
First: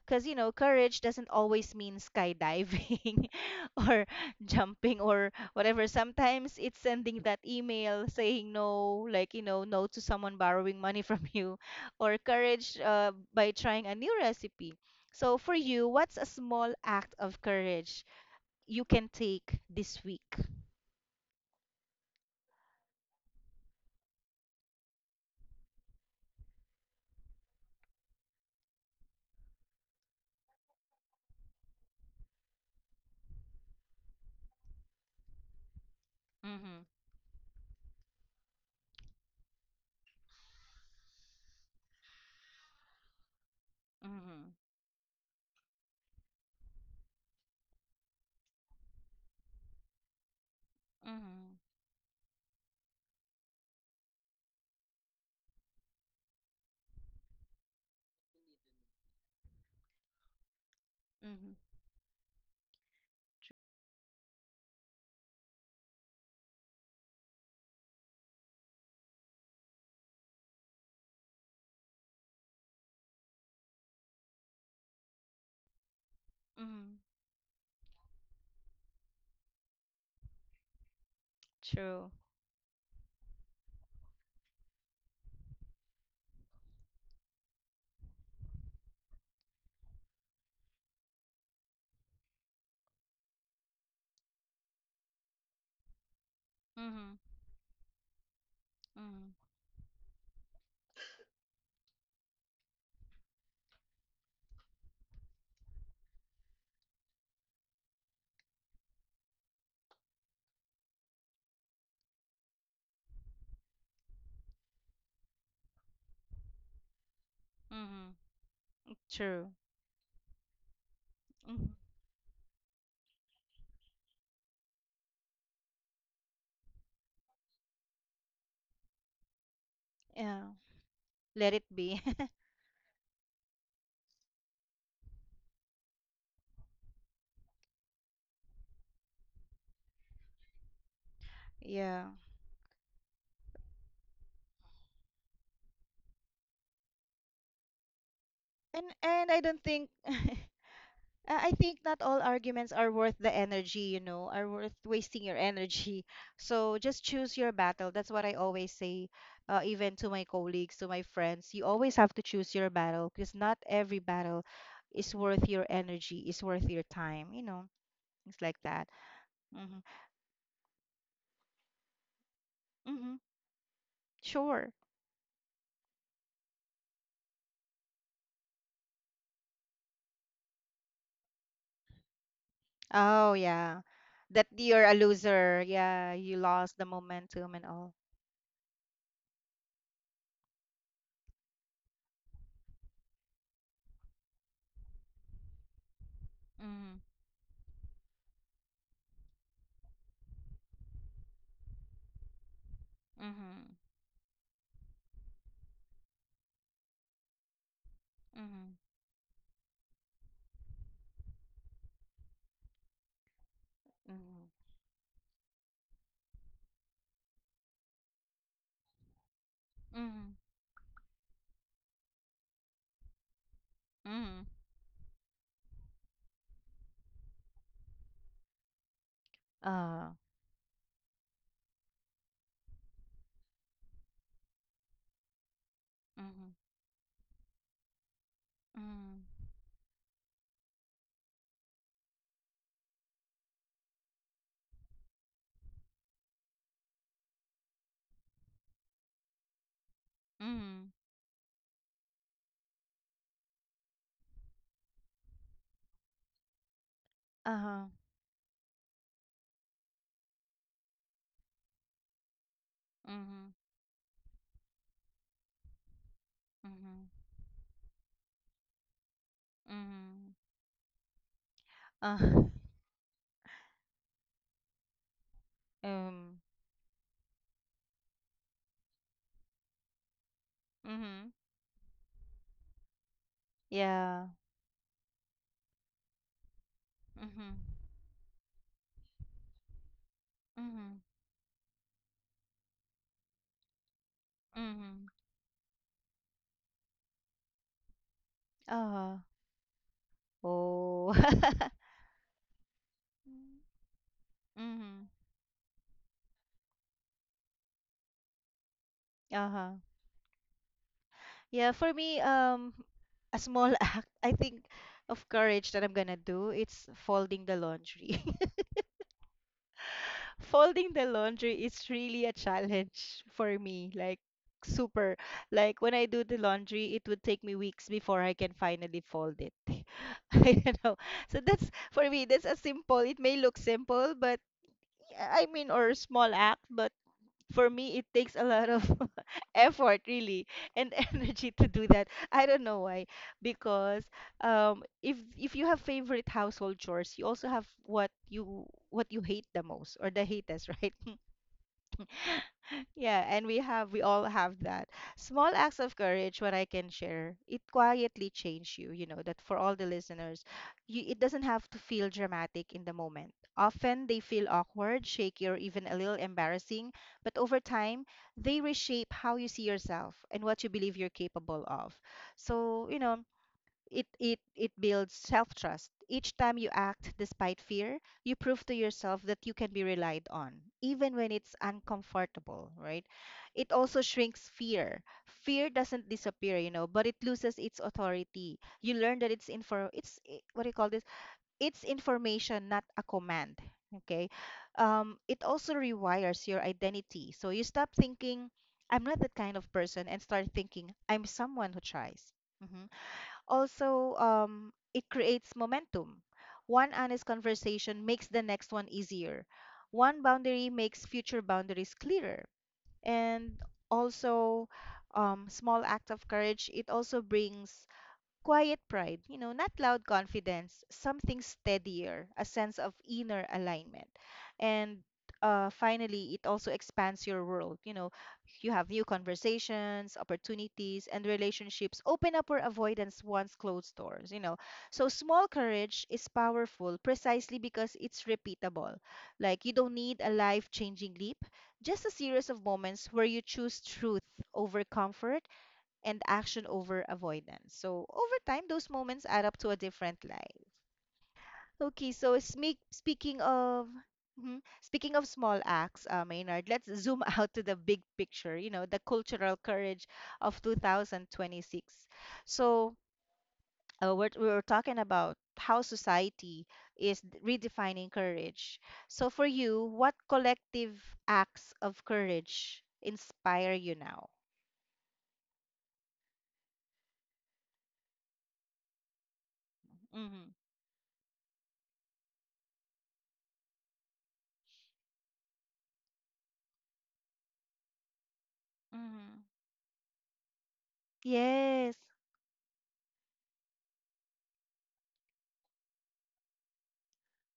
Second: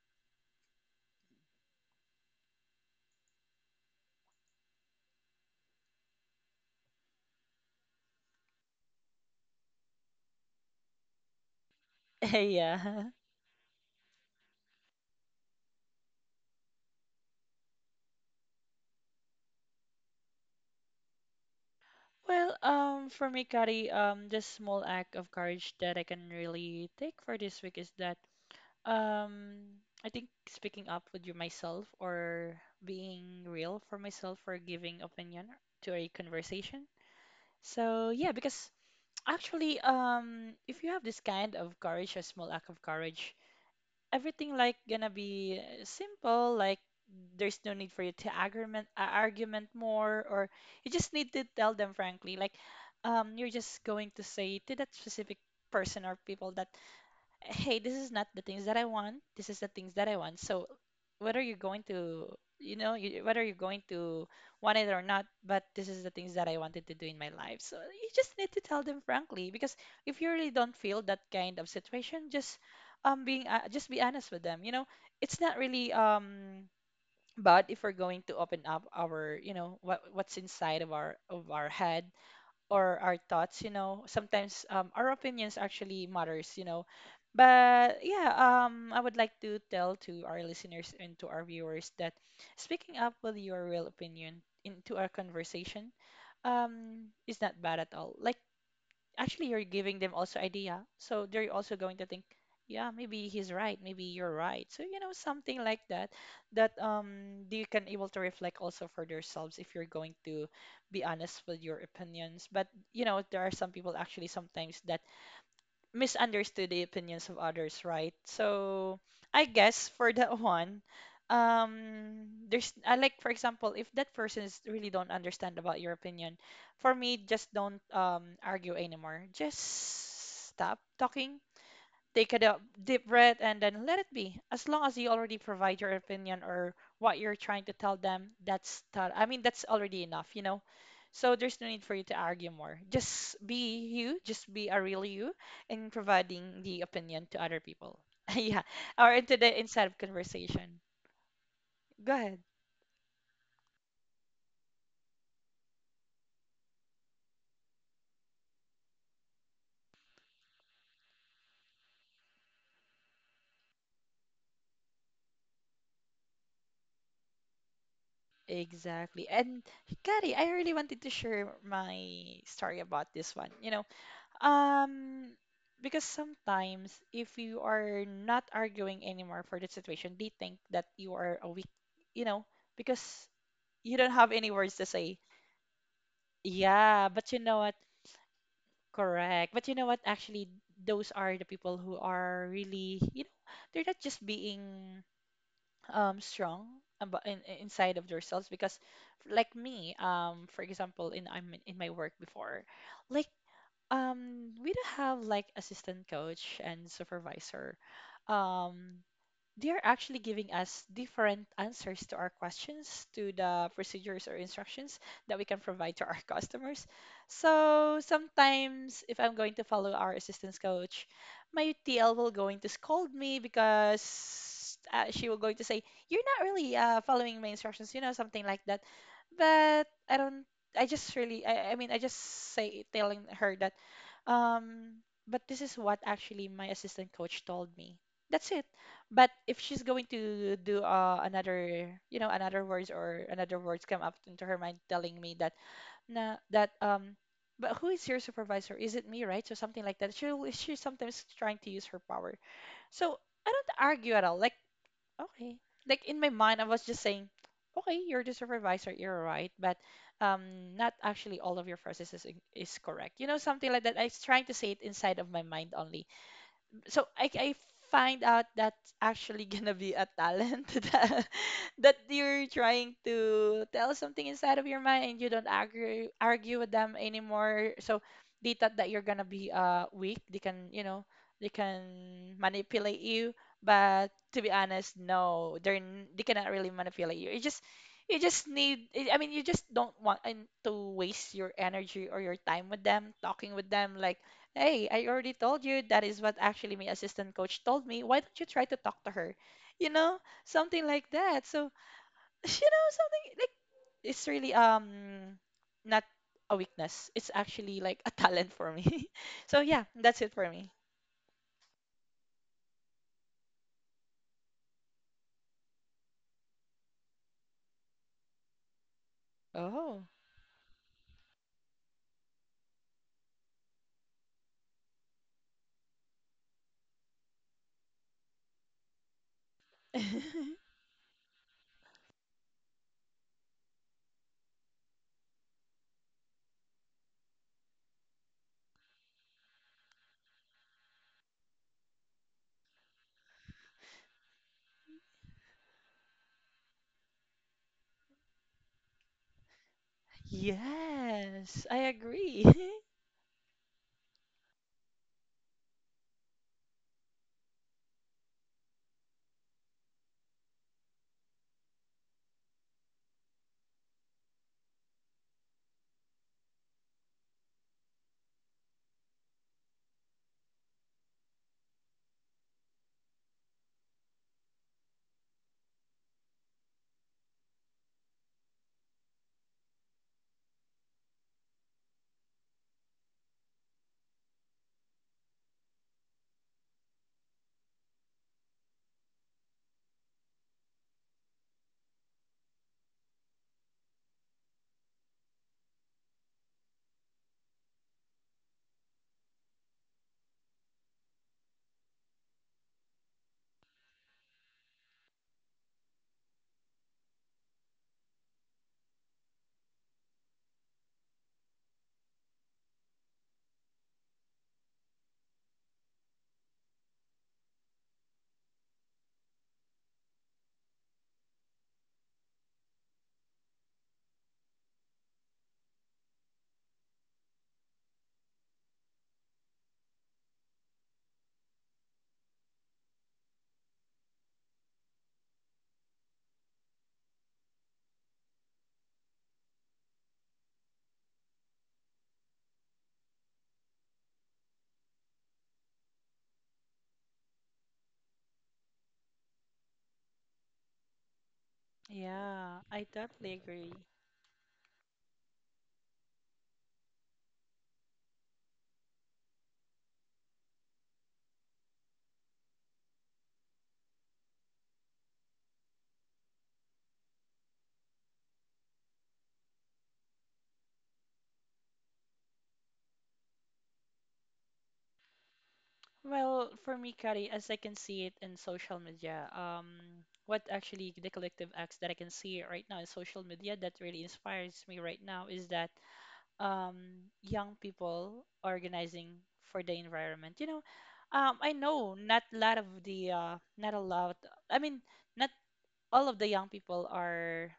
Because, you know, courage doesn't always mean skydiving or jumping or whatever. Sometimes it's sending that email saying no, like, you know, no to someone borrowing money from you, or courage Yeah. By trying a new recipe. So, for you, what's a small act of courage you can take this week? Well, for me, Kari, the small act of courage that I can really take for this week is that, I think speaking up with you myself or being real for myself or giving opinion to a Mm-hmm. conversation. So yeah, because actually, if you have this kind of courage, a small act of courage, Mm-hmm. everything like gonna be simple like there's no need for you to argument more or you just need to Mm-hmm. tell them frankly like you're just going to say to that specific person or people that hey, this is not the things that I want. This is the things that I want. So whether Mm-hmm. you're going to, you know, you, whether you're going to want it or not, but this is the things that I wanted to do in my life. So you just need to tell them frankly, because if you really don't feel that kind of situation, just being just be honest with them. You know, it's not really Mm-hmm. bad if we're going to open up our, you know, what's inside of our head True. or our thoughts, you know, sometimes our opinions actually matters, you know. But yeah, I would like to tell to our listeners and to our viewers that speaking up with your real opinion into our conversation Mhm. is not bad at all. Like Mhm. actually you're giving them also idea so they're also going to think yeah maybe he's right maybe you're right so you know something like that that you can able to reflect also for yourselves if you're going to be honest with your opinions but you know there are some people actually sometimes that misunderstood the opinions of others, right? Mhm. So I True. guess for that one, Mhm. There's I like for example, if that person is really don't understand about your opinion, for me, just don't argue anymore. Just Yeah. stop talking. Let it be. Take a deep breath and then let it be. As long as you already provide your opinion or what you're trying to tell them, that's I mean that's already enough, you know. So there's no need for you Yeah. to argue more. Just be you, just be a real you in providing the opinion to other people. Yeah, And or and into I the don't inside think. of I conversation. Think not Go all ahead. arguments are worth the energy, you know, are worth wasting your energy. So just choose your battle. That's what I always say, even to my colleagues, to my friends. You always have to choose your battle, because not every battle is worth your energy, is worth your time, you know, things like that. Exactly. And Mm-hmm. Kari, I really wanted to share my story about Mm-hmm. this one. You know, Sure. Um, because sometimes if you are not arguing anymore for the situation, they think that you are a weak, you know, because Oh, yeah. you don't have any That words to you're a say. loser. Yeah, you lost the Yeah, but you know momentum and what? all. Correct. But you know what? Actually, those are the people who are really, you know, they're not just being strong Mhm. about inside of themselves because like me, for example, in I'm in my work before, like Mhm. We do have like assistant coach and supervisor. Mhm. Um, they are actually giving us different answers to our questions, to the procedures or instructions that we can provide to our customers. So sometimes, if I'm going to follow our Mhm. assistance coach, my TL will going to scold me Mhm. Mhm. because she will going to say, "You're not really following my instructions," you know, something like that. But Uh, I don't. I just really. I mean, I just say telling her that. Um, but this is what actually Mhm. my assistant coach told me. That's it. Mhm. But if she's going to do another, another words or another words come up into her mind telling me that nah, that but who is your supervisor? Is it me, right? So something like that. She sometimes trying to use her power. So I don't argue at all. Like okay, like in my mind I was just saying, Mhm. Okay, you're the supervisor, you're right, but not actually all of your processes is correct. You know, Mhm. something like that. I was trying to say it inside of my mind only, so Mhm. I find out that's actually gonna be a Mhm. talent that, uh, you're trying to tell something inside of your mind and you don't argue um, argue with them anymore. So they thought that you're gonna be weak. They can, you know, Mhm. they can manipulate you. But yeah. to be honest, no, they're they cannot really manipulate you. You Mhm. just you just need, I mean, you just don't want and to Mhm. waste your energy or your time with them, talking with them like, "Hey, I Mhm. already told you that is what actually my assistant coach told me. Why don't you try to talk to Uh, her?" You know, something like oh. that. So, you know, something like it's really Mhm. Not a weakness. It's actually like a talent for me. So Uh-huh. yeah, that's it for me. Yeah, for me, a small act, I think, of courage that I'm gonna do, it's folding the laundry. Oh. Folding the laundry is really a challenge for me, like super. Like when I do the laundry, it would take me weeks before I can finally fold it. I don't know. So that's for me, that's a simple, it may look simple, but yeah, I mean, or small act, but for me it takes a lot of effort, really, and energy to do that. I don't know why, because if you have favorite household chores, you also have what you, what you hate the most, or the hatest, right? Yes, I agree. Yeah, and we have we all have that. Small acts of courage, what I can share: it quietly change you, you know, that, for all the listeners, you, it doesn't have to feel dramatic in the moment. Often they feel awkward, shaky, or even a little embarrassing, but over time, they reshape how you see yourself and what you believe you're capable of. So, you know, it it builds self-trust. Each time you act despite fear, you prove to yourself that you can be relied on, even when it's uncomfortable, right? It also shrinks fear. Fear doesn't disappear, you know, but it loses its authority. You learn that it's info, it's what do you call this? It's information, not a command. Okay. It also rewires your identity. So you stop thinking, I'm not that kind of person, and start thinking, I'm someone who tries. Mm-hmm. Also, it creates momentum. One honest conversation makes the next one easier. One boundary makes future boundaries clearer. And also, small act of courage, it also brings quiet pride, you know, not loud confidence, something steadier, a sense of inner alignment. And finally, it also expands your world. You know, you have new conversations, opportunities, and relationships open up or avoidance once closed doors, you know. So small courage is powerful precisely because it's repeatable. Like you don't need a life-changing leap, just a series of moments where you choose truth over comfort and action over avoidance. So over time, those moments add up to a different life. Okay, so Yeah, I totally speaking agree. of mhm, speaking of small acts, Maynard, let's zoom out to the big picture. You know, the cultural courage of 2026. So we're talking about how society is redefining courage. So for you, what collective acts of courage inspire you now? Well, for me, Kari, as I can see it in social media, what Mm-hmm. actually the collective acts that I can see right now in social media that really inspires me right now is that young people organizing Mm-hmm. for the environment. You know, I know Yes. not a lot of the not a lot. I mean, not all of the young people are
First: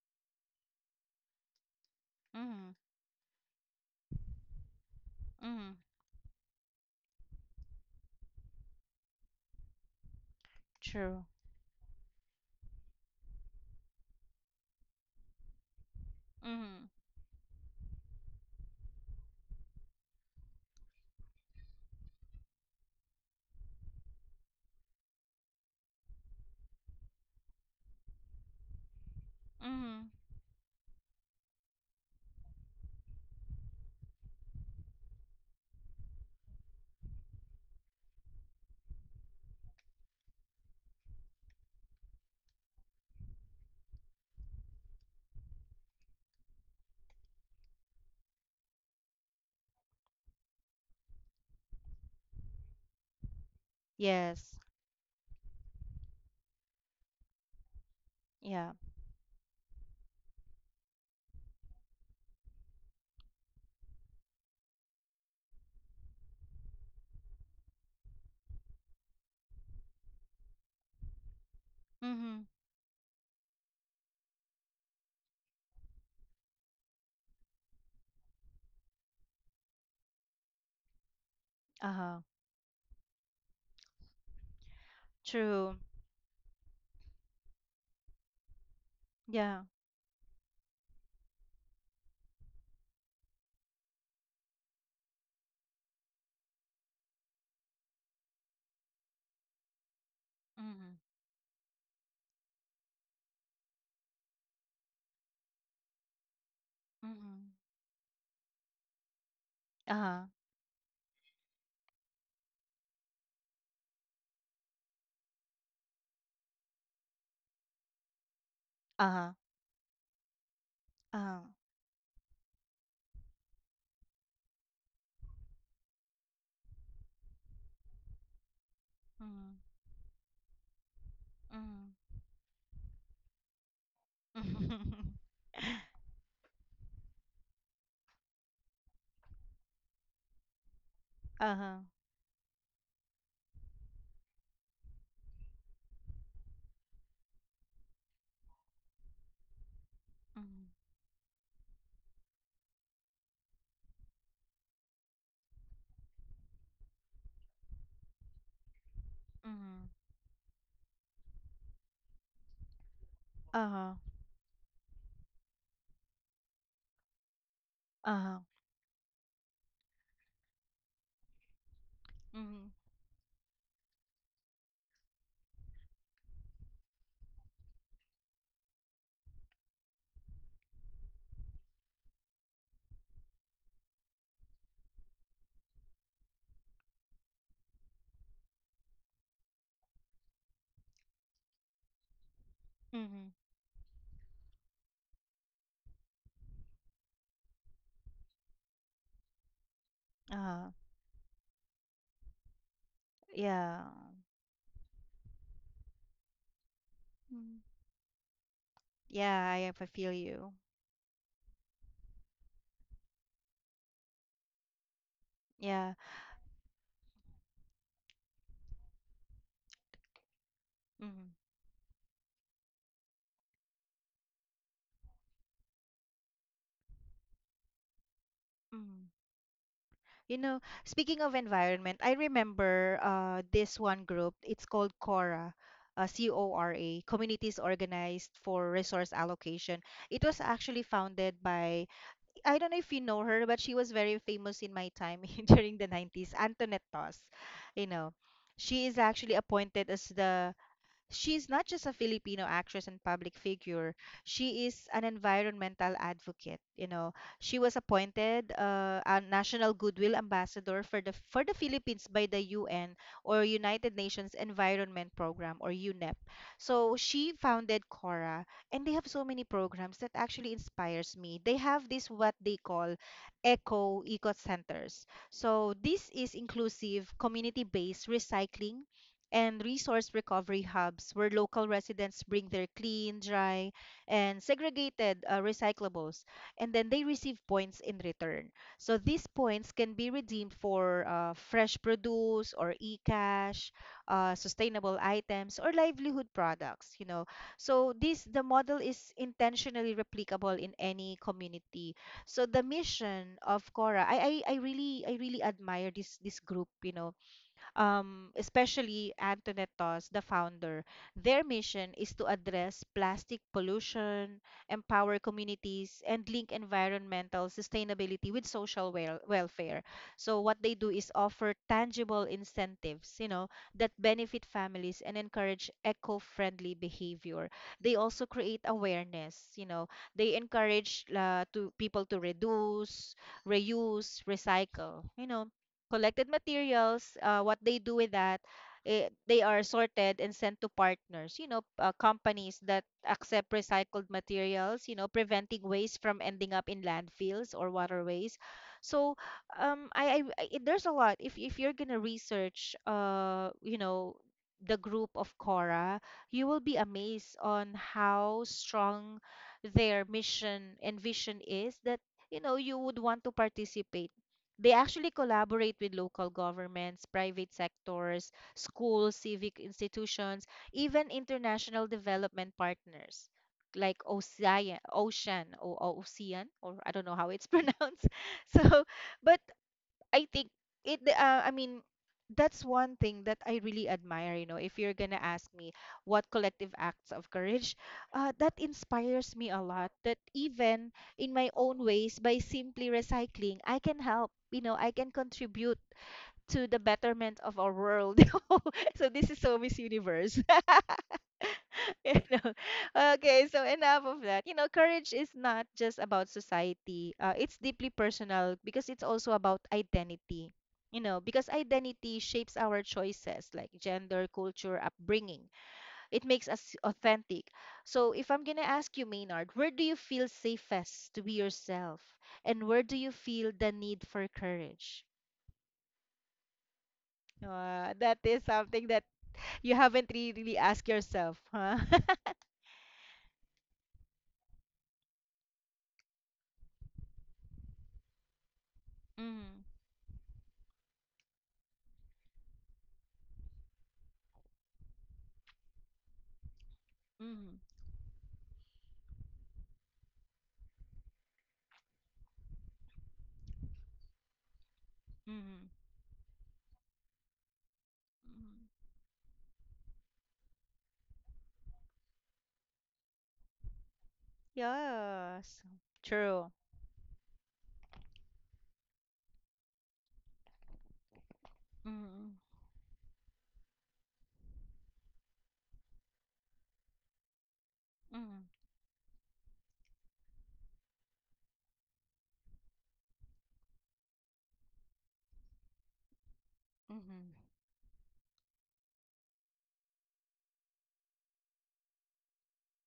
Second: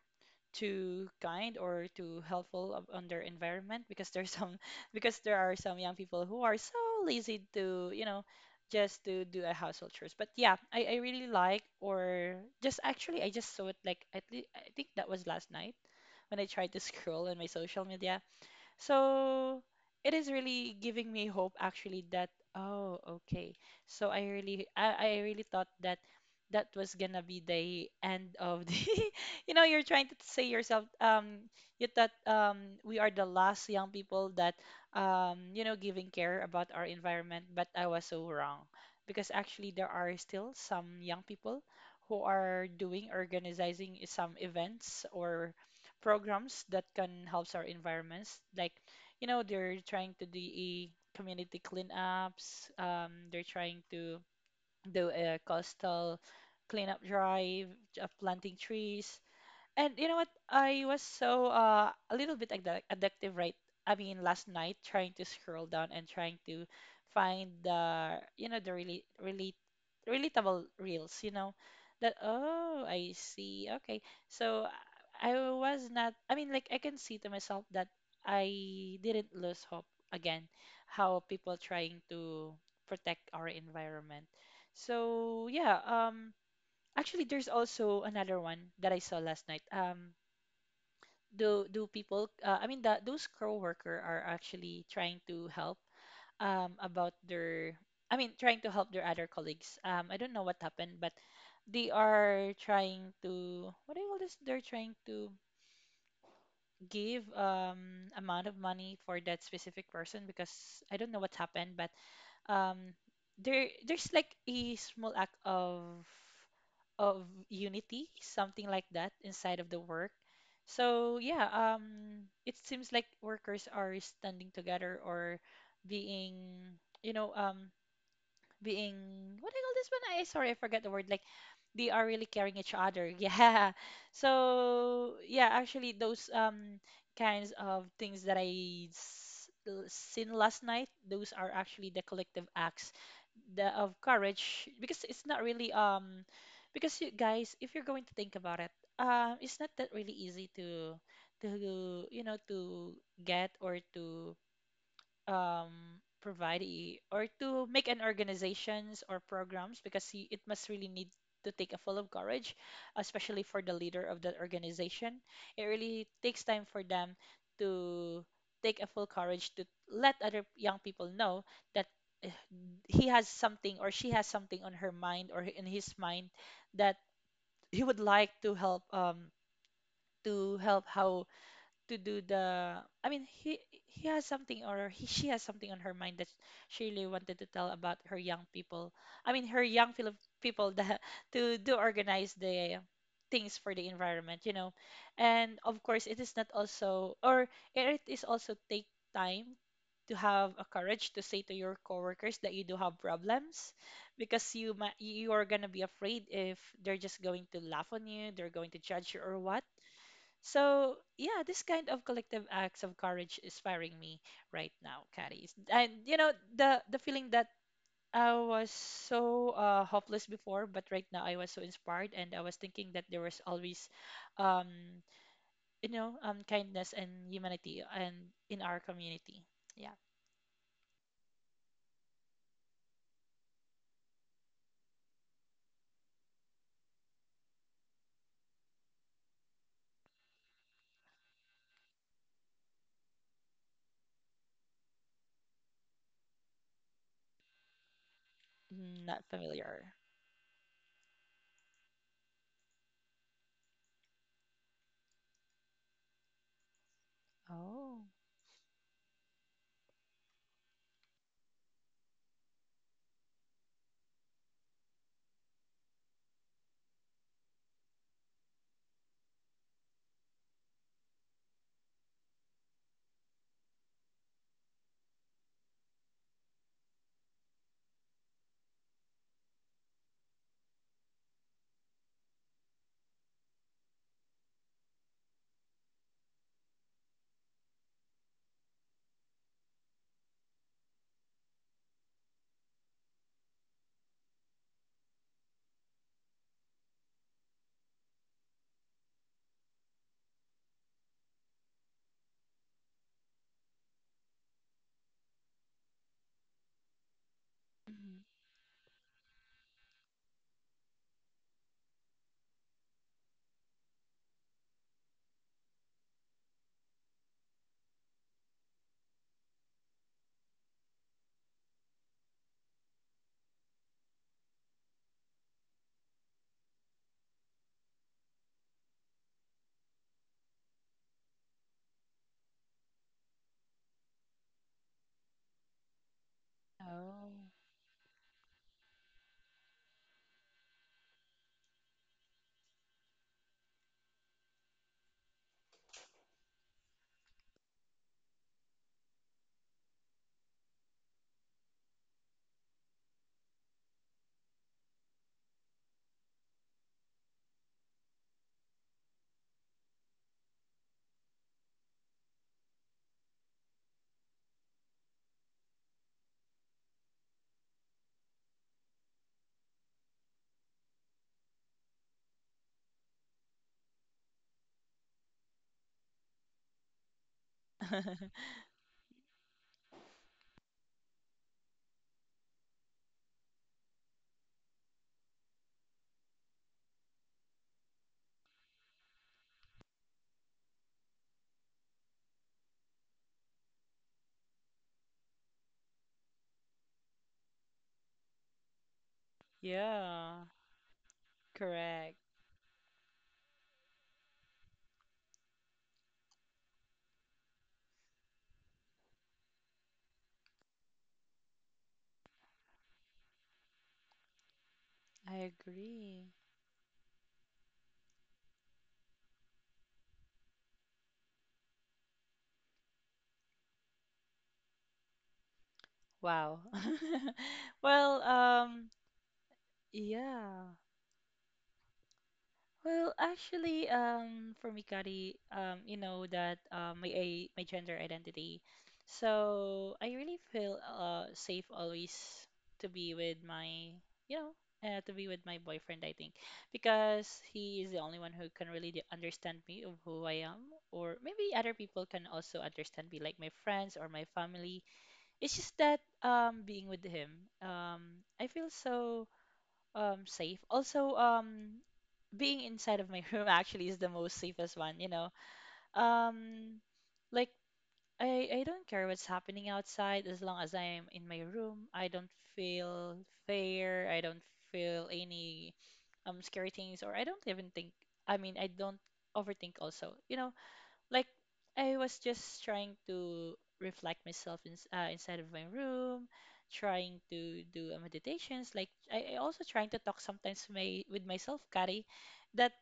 too kind or too helpful on their environment, because there's some because there are Mhm. some young people who are so lazy to just to do a household chores. But yeah, I True. really like, or just actually I just saw it, like, at least I think that was last night when I tried to Mhm. scroll on my social media, so it is really giving me hope, actually, that oh, okay. So I really thought that that was gonna be the end of the you know, you're trying Mhm. to say yourself, you thought we are the last young people that you know giving care about our environment, but I was so wrong, because actually there are still some young people who are doing organizing some events or programs that can help our environments. Like, you know, they're trying to do a community cleanups. They're trying to Yes. do a coastal cleanup drive, planting Yeah. trees. And you know what? I was so a little bit addictive, right? I mean, last night trying to scroll down and trying to find the you know the really really relatable reels, you know, that Mhm. oh, I see, okay. So I was not. I mean, like I can see to myself that I didn't lose hope again. How people trying Uh-huh. to protect our environment. So True. yeah, Actually, there's also another one that I saw last Yeah. night. Do people? I mean, those coworker are actually trying to help. Um, about their, I mean, trying to help their other colleagues. I don't know what Mhm. happened, but they are trying to. What do you call this? They're trying to give Mhm. Amount of money for that specific Uh-huh. person, because I don't know what happened, but um, there's like a small act of unity, something like that, Uh-huh. inside of the work. So Uh-huh. yeah, it seems like workers are standing together or being, you know, um, being, Mhm. what do you call this one? I Sorry, I forgot the word. Like they are really caring each other. Yeah. Mhm. So yeah, actually those kinds of things that I seen last night, those are Uh-huh. actually the collective acts the of courage, because it's not really because you guys, if you're going to think about it, it's not that really easy Mhm. to to get or to um provide or to make an organizations or Mhm. programs, because you, it must really need to take a full of courage, especially for the Uh-huh. leader of that organization. It really takes time for them to Uh-huh. take a full courage to let other young people know that Mhm. he has something or she has something on her mind or in his mind, that he would like to help how to do the, I mean, he has something, or he she has something on her mind that she really wanted to tell about her young people. I mean, her young Filip people that to do organize the Mhm. things for the environment, you know. And of course it is not also, or it is also take time to have a Uh-huh. courage to say to your coworkers that you do have problems, Yeah. because you are gonna be afraid if they're just going Mhm. to laugh on you, they're going to judge you or Yeah, what. I feel you. So yeah, this kind of collective acts of courage inspiring me right now, Caddies. Yeah. And you know the feeling that I was so hopeless before, but right now Mhm. I was so inspired, and I was thinking that there was always, um, kindness and humanity and in our Mhm. community. Yeah. You know, speaking of environment, I remember this one group. It's called CORA, CORA, Communities Organized for Resource Allocation. It was actually founded by, I don't know if you know her, but she was very famous in my time during the 90s, Antoinette Toss. You know, she is Mm, not actually appointed familiar. as the, she's not just a Filipino actress and public figure. She is an environmental advocate. You know, she was Oh. appointed a national goodwill ambassador for the Philippines by the UN, or United Nations Environment Program, or UNEP. So she founded Cora, and they have so many programs that actually inspires me. They have this what they call eco centers. So this is inclusive community-based recycling and resource recovery hubs where local residents bring their clean, dry, and segregated recyclables, and then they receive points in return. So these points can be redeemed for fresh produce or e-cash, sustainable items, or livelihood products. You know, so this the model is intentionally replicable in any community. So the mission of Cora, I really admire this group. You know, Mhm. Especially Antoinette Toss, the founder. Their mission is to address plastic pollution, empower communities, and link environmental sustainability with social welfare. So what they do is offer tangible incentives, you know, that benefit families and encourage eco-friendly behavior. They also create awareness, you know, they encourage to people to reduce, reuse, recycle, you know, collected materials, Oh. What they do with that, they are sorted and sent to partners, you know, companies that accept recycled materials, you know, preventing waste from ending up in landfills or waterways. So, there's a lot. If you're gonna research, you know, the group of Cora, you will be amazed on how strong their mission and vision is, that, you know, you would want to participate. They actually collaborate with local governments, private sectors, schools, civic institutions, even international development partners like OCI, Ocean or Ocean, or I don't know how it's pronounced. So, but I think, it I mean, that's one thing that I really admire, you know. If you're gonna ask me what collective acts of courage, that inspires me a lot. That even in my own ways, by simply recycling, I can help, you know, I can contribute to the betterment of our world. So this is so Miss Yeah, Universe. correct. You know, okay, so enough of that. You know, courage is not just about society, it's deeply personal because it's also about identity, you know, because identity shapes our choices, like gender, culture, I upbringing. It agree. makes us authentic. So if I'm gonna ask you, Maynard, where do you feel safest to be yourself, and where do you feel the need for courage? Wow. That Well, is something that you haven't really really yeah. asked yourself, huh? Well, actually, for me, Kari, you know that my gender identity. Mm-hmm. So I really feel safe always to be with my, to be with my boyfriend. I think because Mm-hmm. he is the only one who can really understand me of who I am, or maybe other people can also understand me, like my friends or my family. It's just that being with him, I Mm-hmm. feel so safe. Also, being inside of my room actually is the most safest one, you know. Yes. True. Um, like I don't care what's happening outside as long as I'm in my room. I Mm, don't feel fear. I don't feel any scary things, or I don't even think. I mm, mean, I don't overthink also. You know, like I was just trying to reflect myself in, inside of my room, trying to do meditations. Like I also trying to talk sometimes my, with myself, Kari, that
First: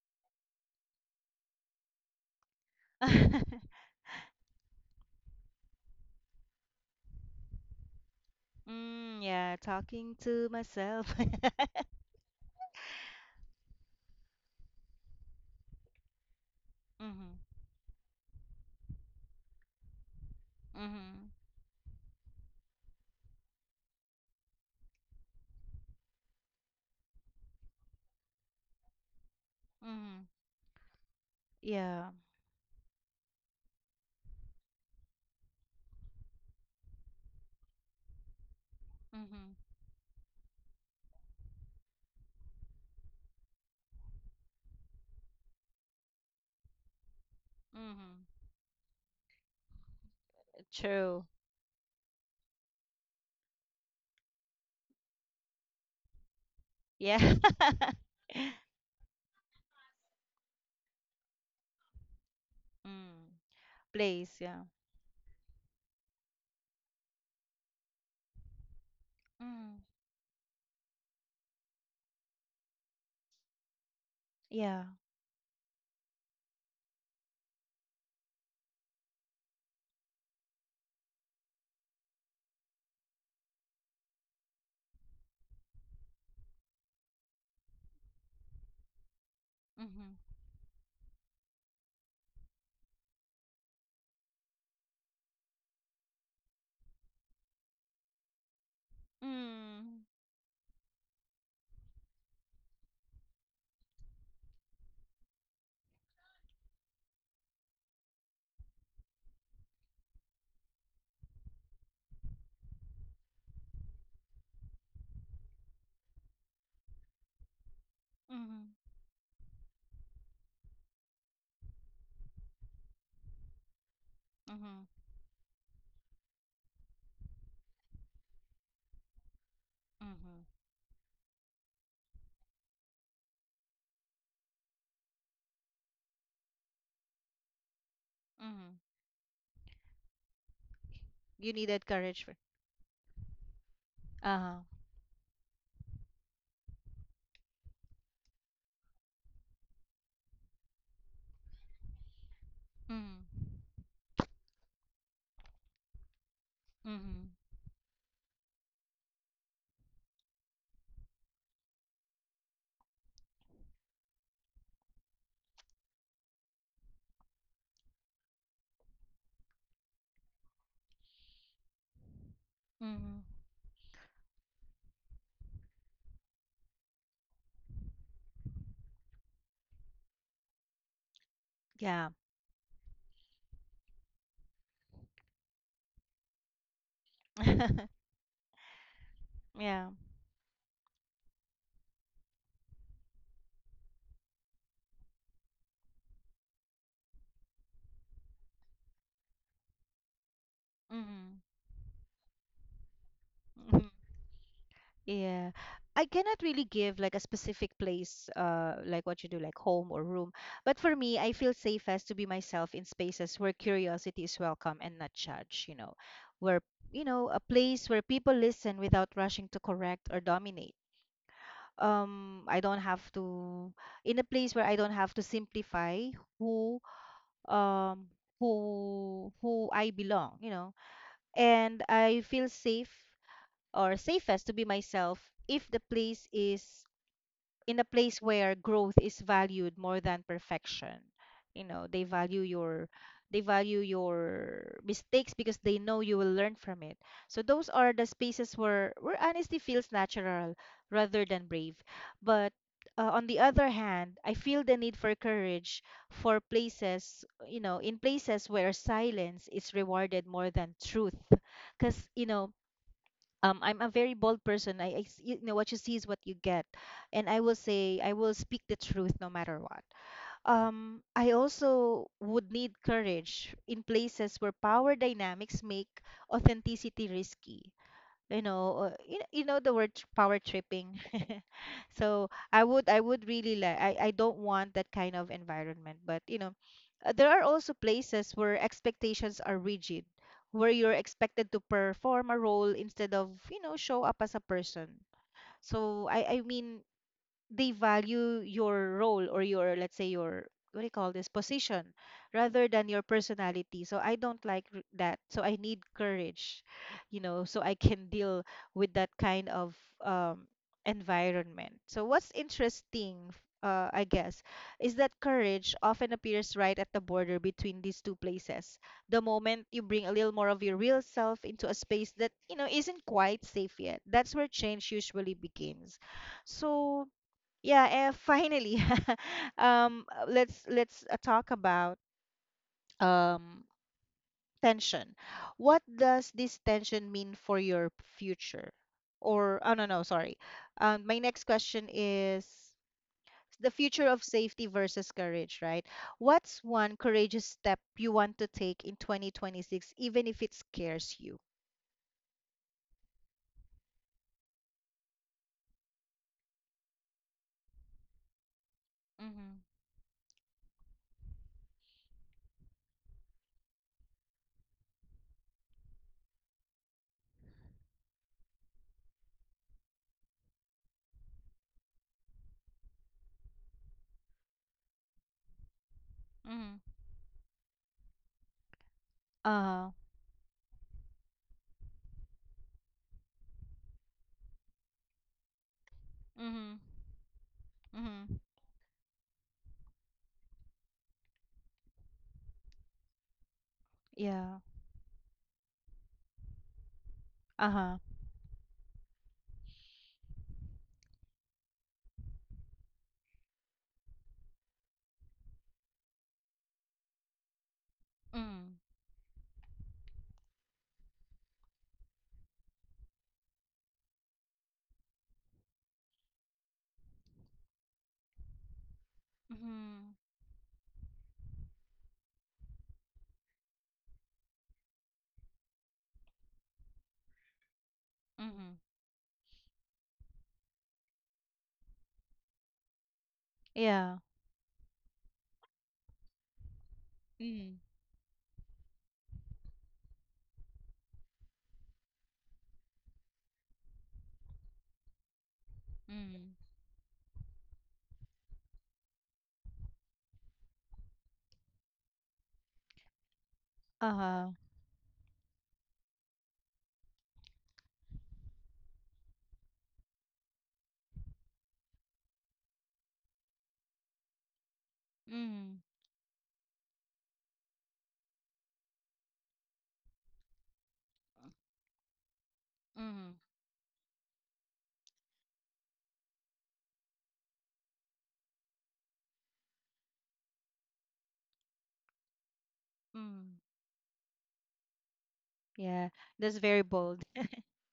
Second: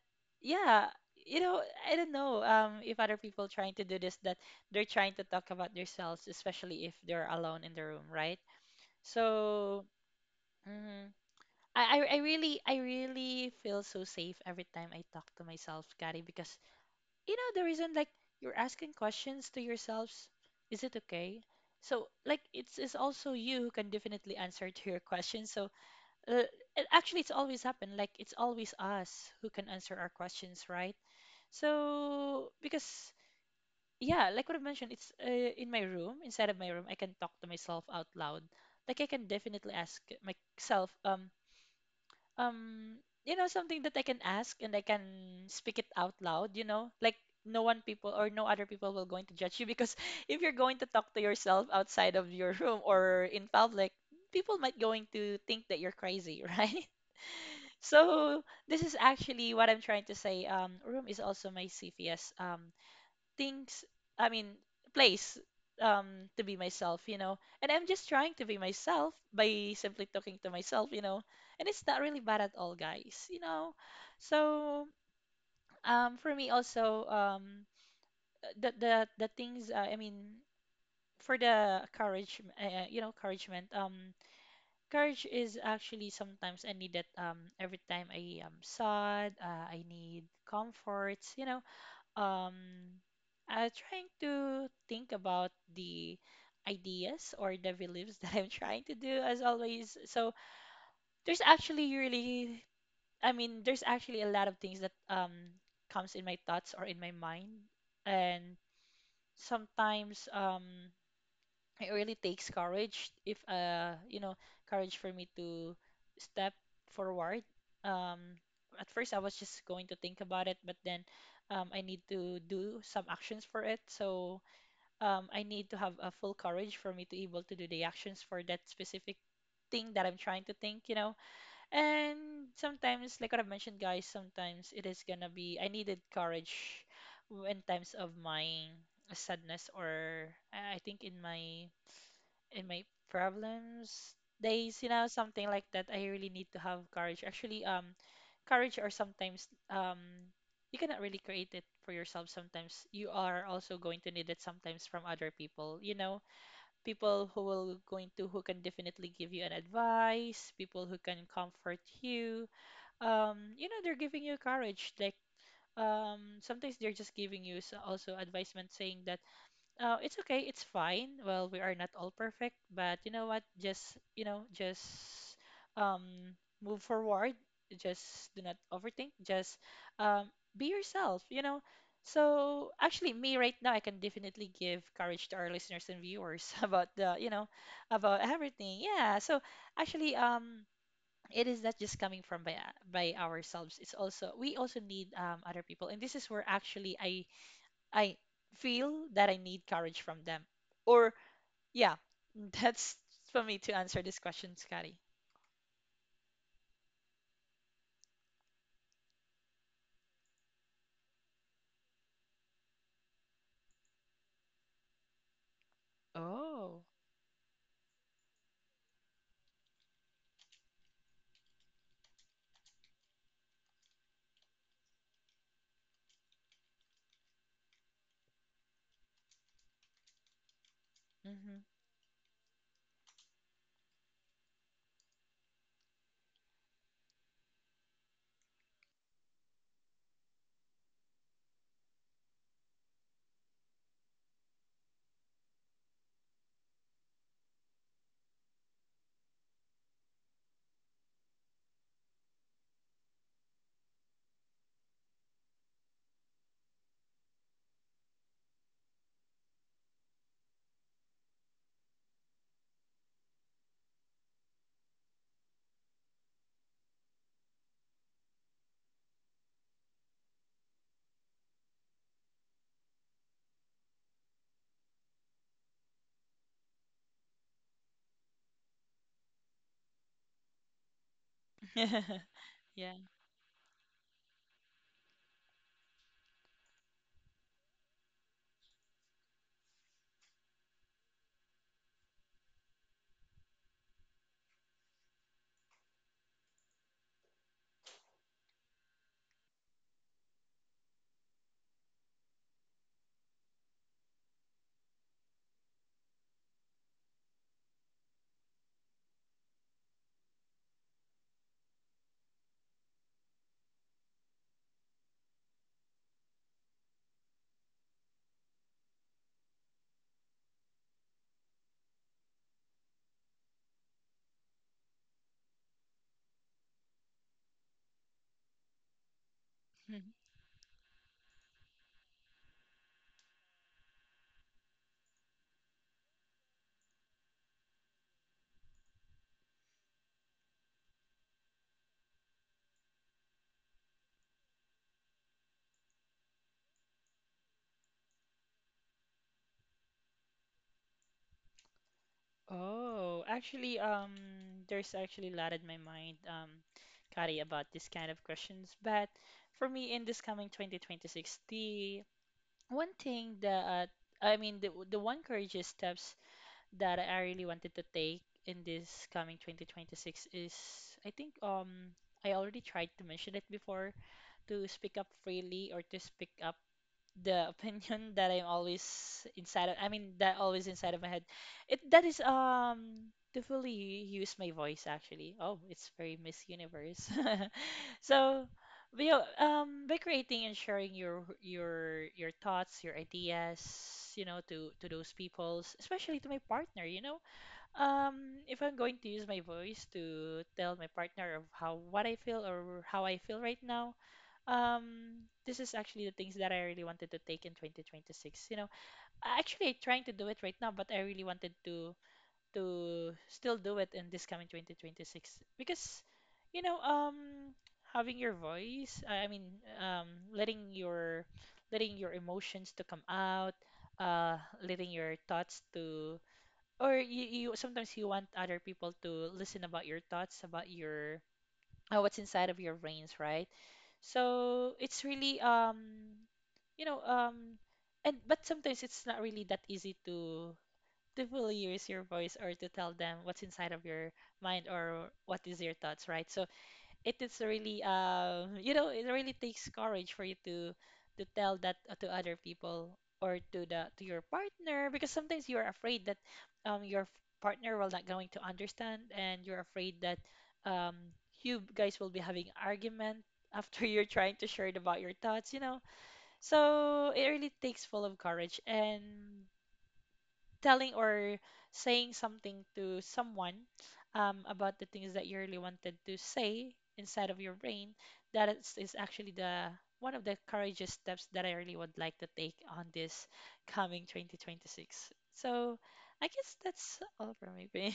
yeah, you know, I don't know if other people mm. trying to do this, that they're trying to talk about themselves, especially if they're alone in the room, right? Mm, yeah, So, talking to mhm. myself. I really feel so safe every time I talk to myself, Kari, because you Mm-hmm. know the reason, like, you're asking questions to yourselves, is it Mm-hmm. okay? So like it's also you who can definitely answer to your questions, so uh, actually it's always happened, like it's always us who can answer our Mm-hmm. questions, right? Yeah. So because yeah, like what I mentioned, it's in my room, inside of my room I can talk to myself out loud, like I can Mm-hmm. definitely ask myself um you know something that I can ask and I can speak it out loud, you know? Like no one people or Mm-hmm. no other people will going to judge you, because if you're going to talk to True. yourself outside of your room or in public, people might going to think that you're crazy, right? Yeah. So this is actually what I'm trying to say. Room is also my CPS Mm. things, i Place, mean yeah. place um to be myself, you know, and I'm just trying to be myself by Mm. simply talking to myself, you know, and it's not really bad at all, guys, you know. So Yeah. For me also, the things for the courage, you know, encouragement. Courage is actually sometimes I need it. Every time I am sad, I Mm-hmm. need comforts, you know. um Trying to think about the ideas or the beliefs that I'm trying to do as always. Mm. So there's actually really, I mean, there's actually a lot of things that comes in my thoughts or in my mind, and sometimes it really takes courage. If courage for me to step forward. um at Mm-hmm. first I was just going to think about it, but then I need to do some actions for it. So Mm-hmm. I need to have a full courage for me to able to do the actions for that specific thing that I'm Mm-hmm. trying to think, you know. And sometimes, like what I've mentioned, guys, sometimes it is gonna be I needed courage in times of Mm-hmm. my sadness, or I think You needed courage for. in my problems Uh-huh. days, you know, something like that. I really need to have courage. Actually, courage, or sometimes, you cannot really create it for yourself. Sometimes you are Mm-hmm. also going to need it sometimes from other people. You know, people Mm-hmm. who will going to, who can definitely give you an advice, people who can comfort you. You know, they're giving you courage. Like sometimes they're just giving you also advisement, saying that, it's okay, it's fine. Well, we are not all perfect, but you know Mm-hmm. what? Just, you know, just um move forward. Just do not overthink. Just um be yourself, you know. Yeah. So actually me right now, I can definitely give courage to our listeners and viewers about the, you know, about everything. Yeah. So Yeah. actually, it is not just coming from by ourselves. It's also, we also need other people. And this is where actually I feel that I need courage from them. Or, Mm-hmm. yeah, that's for me to answer this question, Scotty. Yeah. I cannot really give like a specific place, like what you do, like home or room. But for me, I feel safest to be myself in spaces where curiosity is welcome and not judged, you know, where, Oh. you know, a place where people listen without rushing to correct or dominate. I don't have to, in a place where I don't have to simplify who, um, who I belong, you know, and I feel safe or safest to be myself if the place is in a place where growth is valued more than perfection. You know, they value your, they value your mistakes, because they know you will learn from it. So those are the spaces where honesty feels natural rather than brave. But on the other hand, I feel the need for courage for places, you know, in places where silence is rewarded more than truth. Because, you know, I'm a very bold person. You know, what you see is what you get, and I will say, I will speak the truth no matter what. I also would need courage in places where power dynamics make authenticity risky, you know, you know, you know the word, power tripping. Mm-hmm. So i would Yeah. i would really like, I don't want that kind of environment, but you know, there are also places where expectations are rigid, where you're expected to perform a role instead of, you know, show up as a person. So I mean they value your role, or your, let's say, your, what do you call this, position, rather than your personality. So I don't like that. So I need courage, you know, so I can deal with that kind of, um, environment. So what's interesting, I guess, is that courage often appears right at the border between these two places. The moment you bring a little more of your real self into a space that you know isn't quite safe yet, that's where change usually begins. So, yeah, finally, Mhm. Let's talk about, um tension. What does this tension mean for your future? Or, oh, no, no, sorry. My next question is the future of safety versus courage, right? What's one courageous step you want to take in 2026, even if it scares you? Oh, actually, there's actually a lot in my mind, Kari, about this kind of questions. But Mm-hmm. for me, in this coming 2026, the one thing that, I mean, the one courageous steps that I really wanted to take in this coming 2026 is, I think, I already tried to mention it before, to speak up freely, or to speak up Mm-hmm. the opinion that I'm always inside of, I Uh-huh. mean, that always inside of my head. It, that is, to fully use my voice, actually. Oh, it's very Miss Mm-hmm. Universe. Mm-hmm. So but yeah, by creating and sharing your thoughts, your ideas, you know, Yeah. to those peoples, especially to my partner, you know, Uh-huh. If I'm going to use my voice to tell my partner of how, what I feel or how I feel right now, this is actually the things that I really wanted to take in 2026. You know, Mm-hmm. I actually trying to do it right now, but I really wanted to still do it in this coming 2026 because, you know, having your voice, I mean, um, letting your letting your emotions to come out, uh, letting your thoughts to, or you sometimes you want other Mm-hmm. people to listen about your thoughts, about your what's inside of your brains, right? Yeah. So it's really you know um Mm. and but sometimes it's not really that easy to fully use your voice or to tell them what's inside of your mind or what is your thoughts, right? So Mm. it is really it really takes courage for you to tell that, to other people or to the to your Uh-huh. partner, because sometimes you're afraid that your partner will not going to understand, and you're afraid that um you guys will be having argument after you're trying to share it about your thoughts, you know. Mm. So it really takes full of courage, and telling or saying something to Mm. someone, about the things that you really wanted to say inside of your brain, that is actually the one of the courageous steps that I really would like to take on this Mm. coming 2026. So Yeah, I guess that's very that's bold. all for me, babe.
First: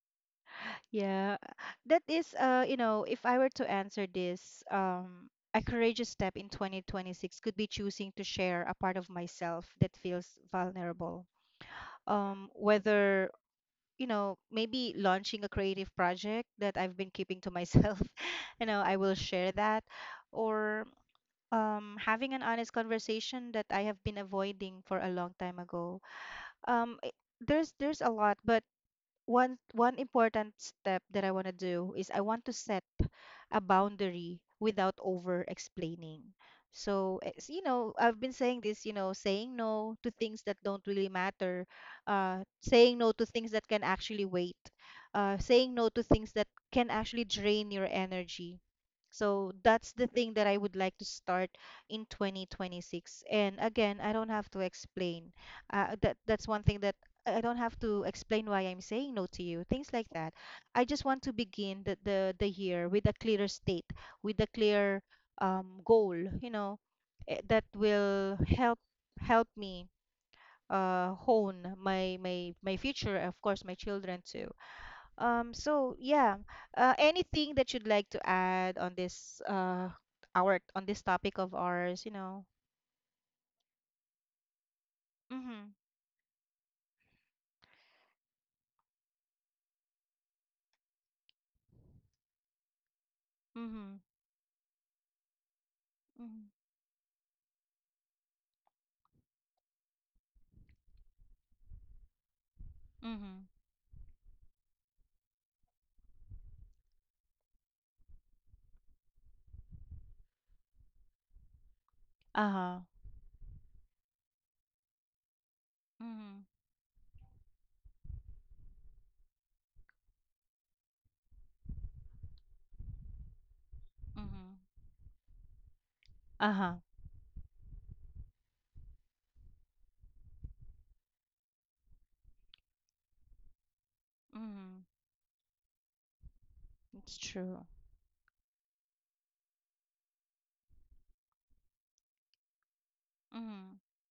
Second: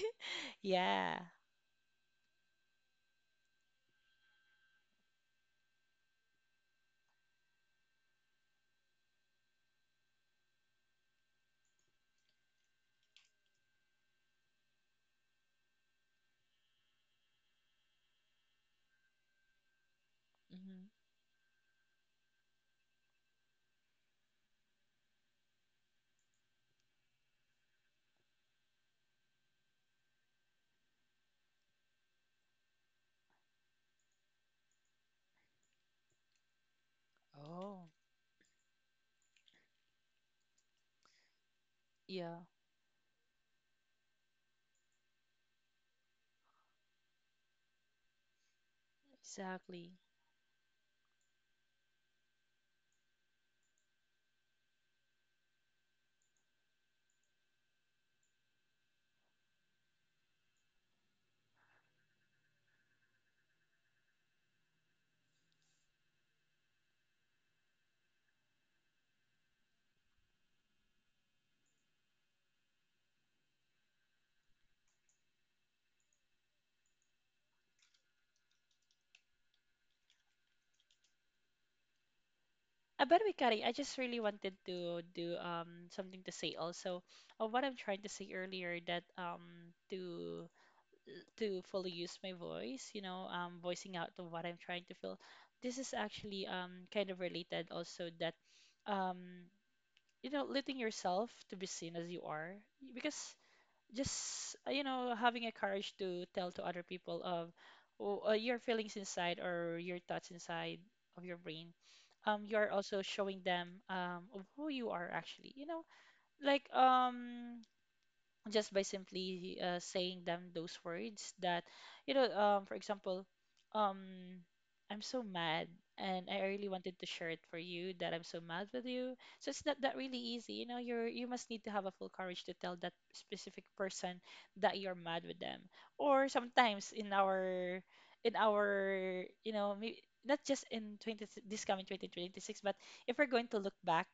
Yeah. Yeah, that is, you know, if I were to answer this, a courageous step in 2026 could be choosing to share a part of myself that feels vulnerable. Whether, you know, maybe launching a creative project that I've been keeping to myself, you know, I will share that, Hmm. or having an honest conversation that I have been avoiding for a long time ago. There's a lot, but one important step that I want to do is I want to set a boundary without over explaining. So, it's, you Oh. know, I've been saying this, you know, saying no to things that don't really matter, Yeah, saying no to things that can actually wait, saying no to things that can actually drain your energy. So exactly. that's the thing that I would like to start in 2026. And again, I don't have to explain. That, that's one thing that I don't have to explain why I'm saying no to you. Things like that. I just want to begin the year with a clearer state, with a clear, goal. You know, that will help me hone my my future, of course, my children too. So yeah, anything that you'd like to add on this, our on this topic of ours, you know? By the way, Kari, I just really wanted to do Mm-hmm. Something to say also. What I'm trying to say earlier, that to fully use my voice, you know, voicing Mm-hmm. out of what I'm trying to feel. This is actually Mm-hmm. Kind of related also, that um you know, letting yourself to be seen as you are, because Mm-hmm. just, you know, having a courage to tell to other people of, oh, your feelings inside or your thoughts inside of your brain, you are Uh-huh. also showing them, of who you are actually. You know, Mm-hmm. like, just by simply, saying them those words that, you know, for example, um Mm-hmm. I'm so mad, and I really Uh-huh. wanted to share it for you that I'm so mad with you. So it's not that really easy, you know. You're, you must need to have a full courage to tell that specific person that Mm-hmm. you're mad with them, or sometimes It's true. In our you know, maybe not just in 20 this coming 2026, but if we're going to look Mm-hmm. back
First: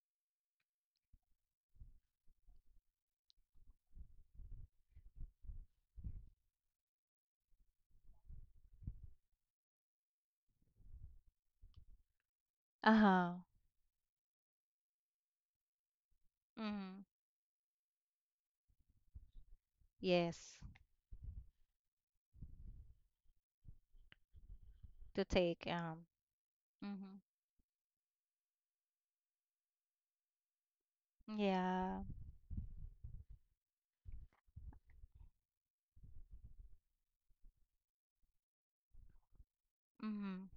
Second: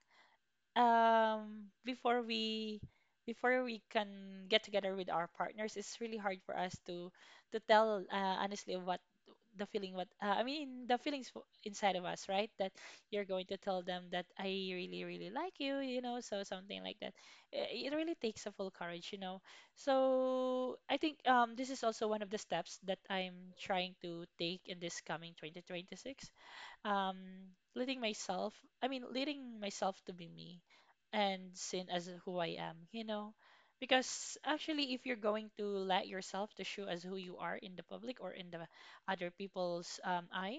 before we, before we can get together with our partners, it's really hard for us to tell, honestly, what the feeling, what, I mean the feelings inside of us, right? That you're Uh-huh. going to tell them that I really really like you know, so something like Mm-hmm. that. It really takes a full courage, you know. Yes. So I think this is also one of the steps that I'm trying to take in this To coming take. 2026. um Mm-hmm. Letting myself, I mean letting myself to be me, and sin Yeah. as who I am, you know. Because actually, if you're going to let yourself to show as who you are in the public, or in the other people's Mm-hmm. eye,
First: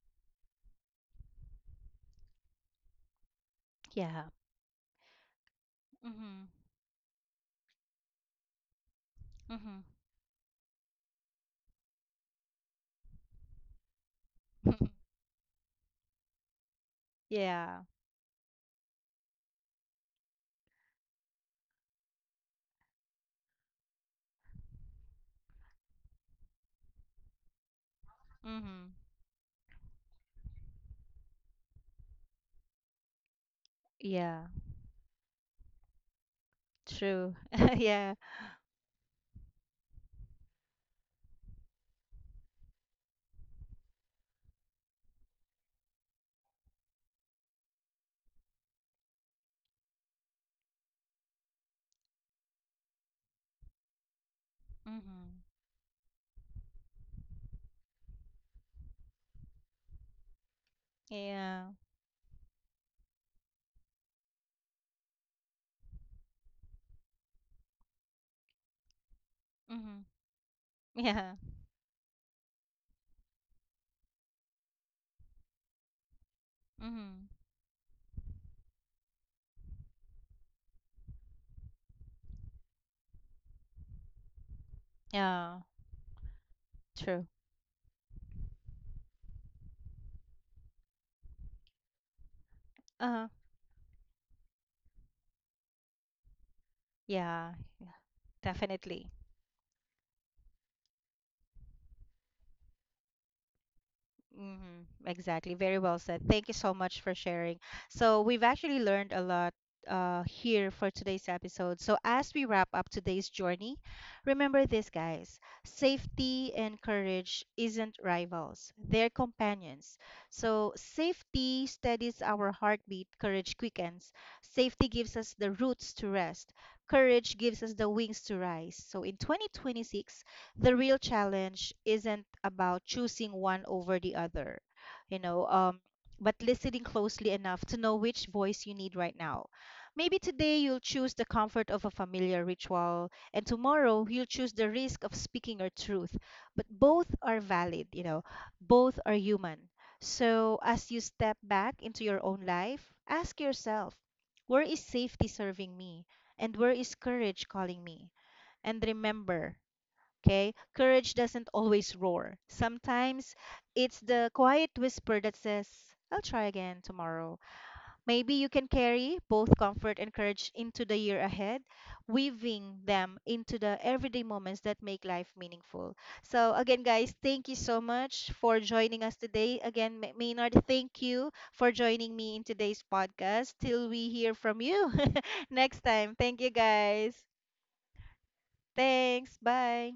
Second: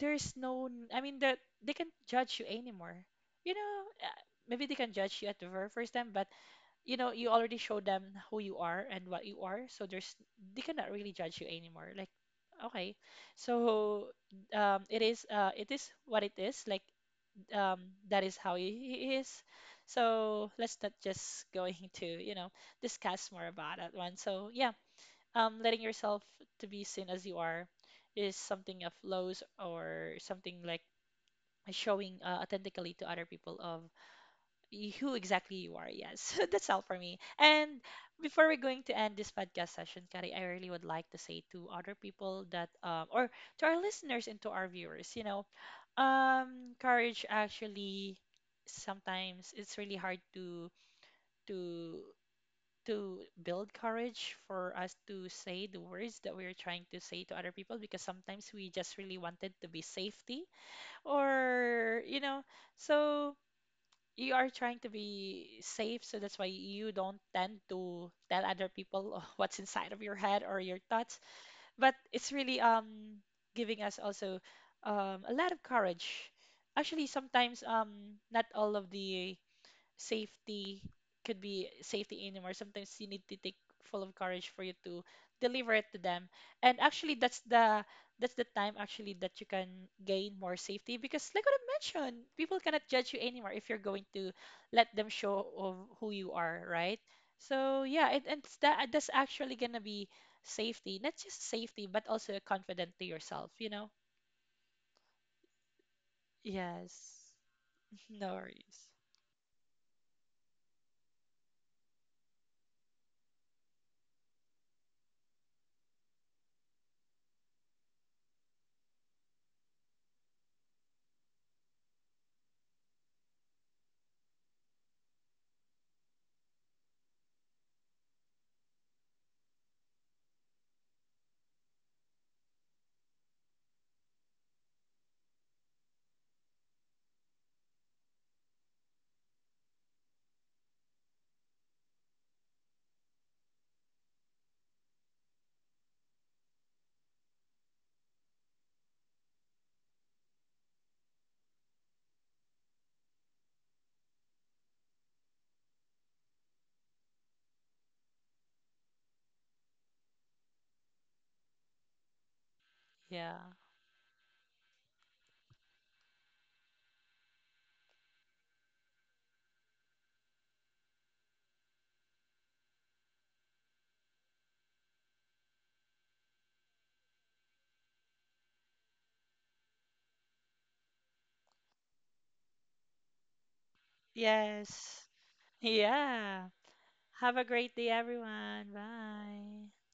there's no n- I mean that they can judge you anymore, you know. Yeah. Maybe they can judge you at the very first time, but Mm-hmm. you know, you already showed them who you are and what you are, Mm-hmm. so there's, they cannot really judge you anymore. Like, okay, so it is, it is what it is. Like, um Yeah. that is how he is, so let's not just going to, you know, discuss more about that one. So yeah, letting yourself to be seen as you are is something of Mm-hmm. lows, or something like showing, authentically to other people of Yeah. Who exactly you are. Yes, that's all for me. True. And Yeah. before we're going to end this podcast session, Kari, I really would like to say to other people that, or to our listeners and to our viewers, you know, courage, actually, sometimes it's really hard to to build courage for us to Mm-hmm. say the words that we're trying to say to other people, because sometimes we just really wanted to be safety, Yeah. or you know. So you are trying to be safe, so that's why you don't tend to tell other people what's inside of Mhm. your head or your thoughts. Yeah. But it's really giving us also a lot of courage. Actually, Mhm. sometimes not all of the safety could be safety anymore. Sometimes you need to take full of courage for you to Yeah. deliver it to them. And actually True. That's the time actually that you can gain more safety, because like what I mentioned, people cannot judge you Uh-huh. anymore if you're going to let them show of who you are, right? Yeah. So Yeah. yeah, it's that, that's Definitely. actually gonna be safety, not just safety, but also confident to yourself, you know? Hmm. Exactly. Very well said. Thank you so much for Yes. sharing. So, No we've actually worries. learned a lot here for today's episode. So, as we wrap up today's journey, remember this, guys, safety and courage isn't rivals, they're companions. So, safety steadies our heartbeat, courage quickens. Safety gives us the roots to rest, courage gives us the wings to rise. So, in 2026, the real challenge isn't about choosing one over the other, you know, but listening closely enough to know which voice you need right now. Maybe today you'll choose the comfort of a familiar ritual, and tomorrow you'll choose the risk of speaking your truth. But both are valid, you know, both are human. So as you step back into your own life, ask yourself, where is safety serving me? And where is courage calling me? And remember, okay? Courage doesn't always roar. Yeah. Sometimes it's the quiet whisper that says, I'll try again tomorrow. Maybe you can carry both comfort and courage into the year ahead, weaving them into the everyday moments that make life meaningful. So, again, guys, thank you so much for joining us today. Again, Maynard, thank you for joining me in today's podcast. Till we hear from you Yes. next time. Thank you, Yeah. guys. Have a great day, everyone. Thanks. Bye. Bye.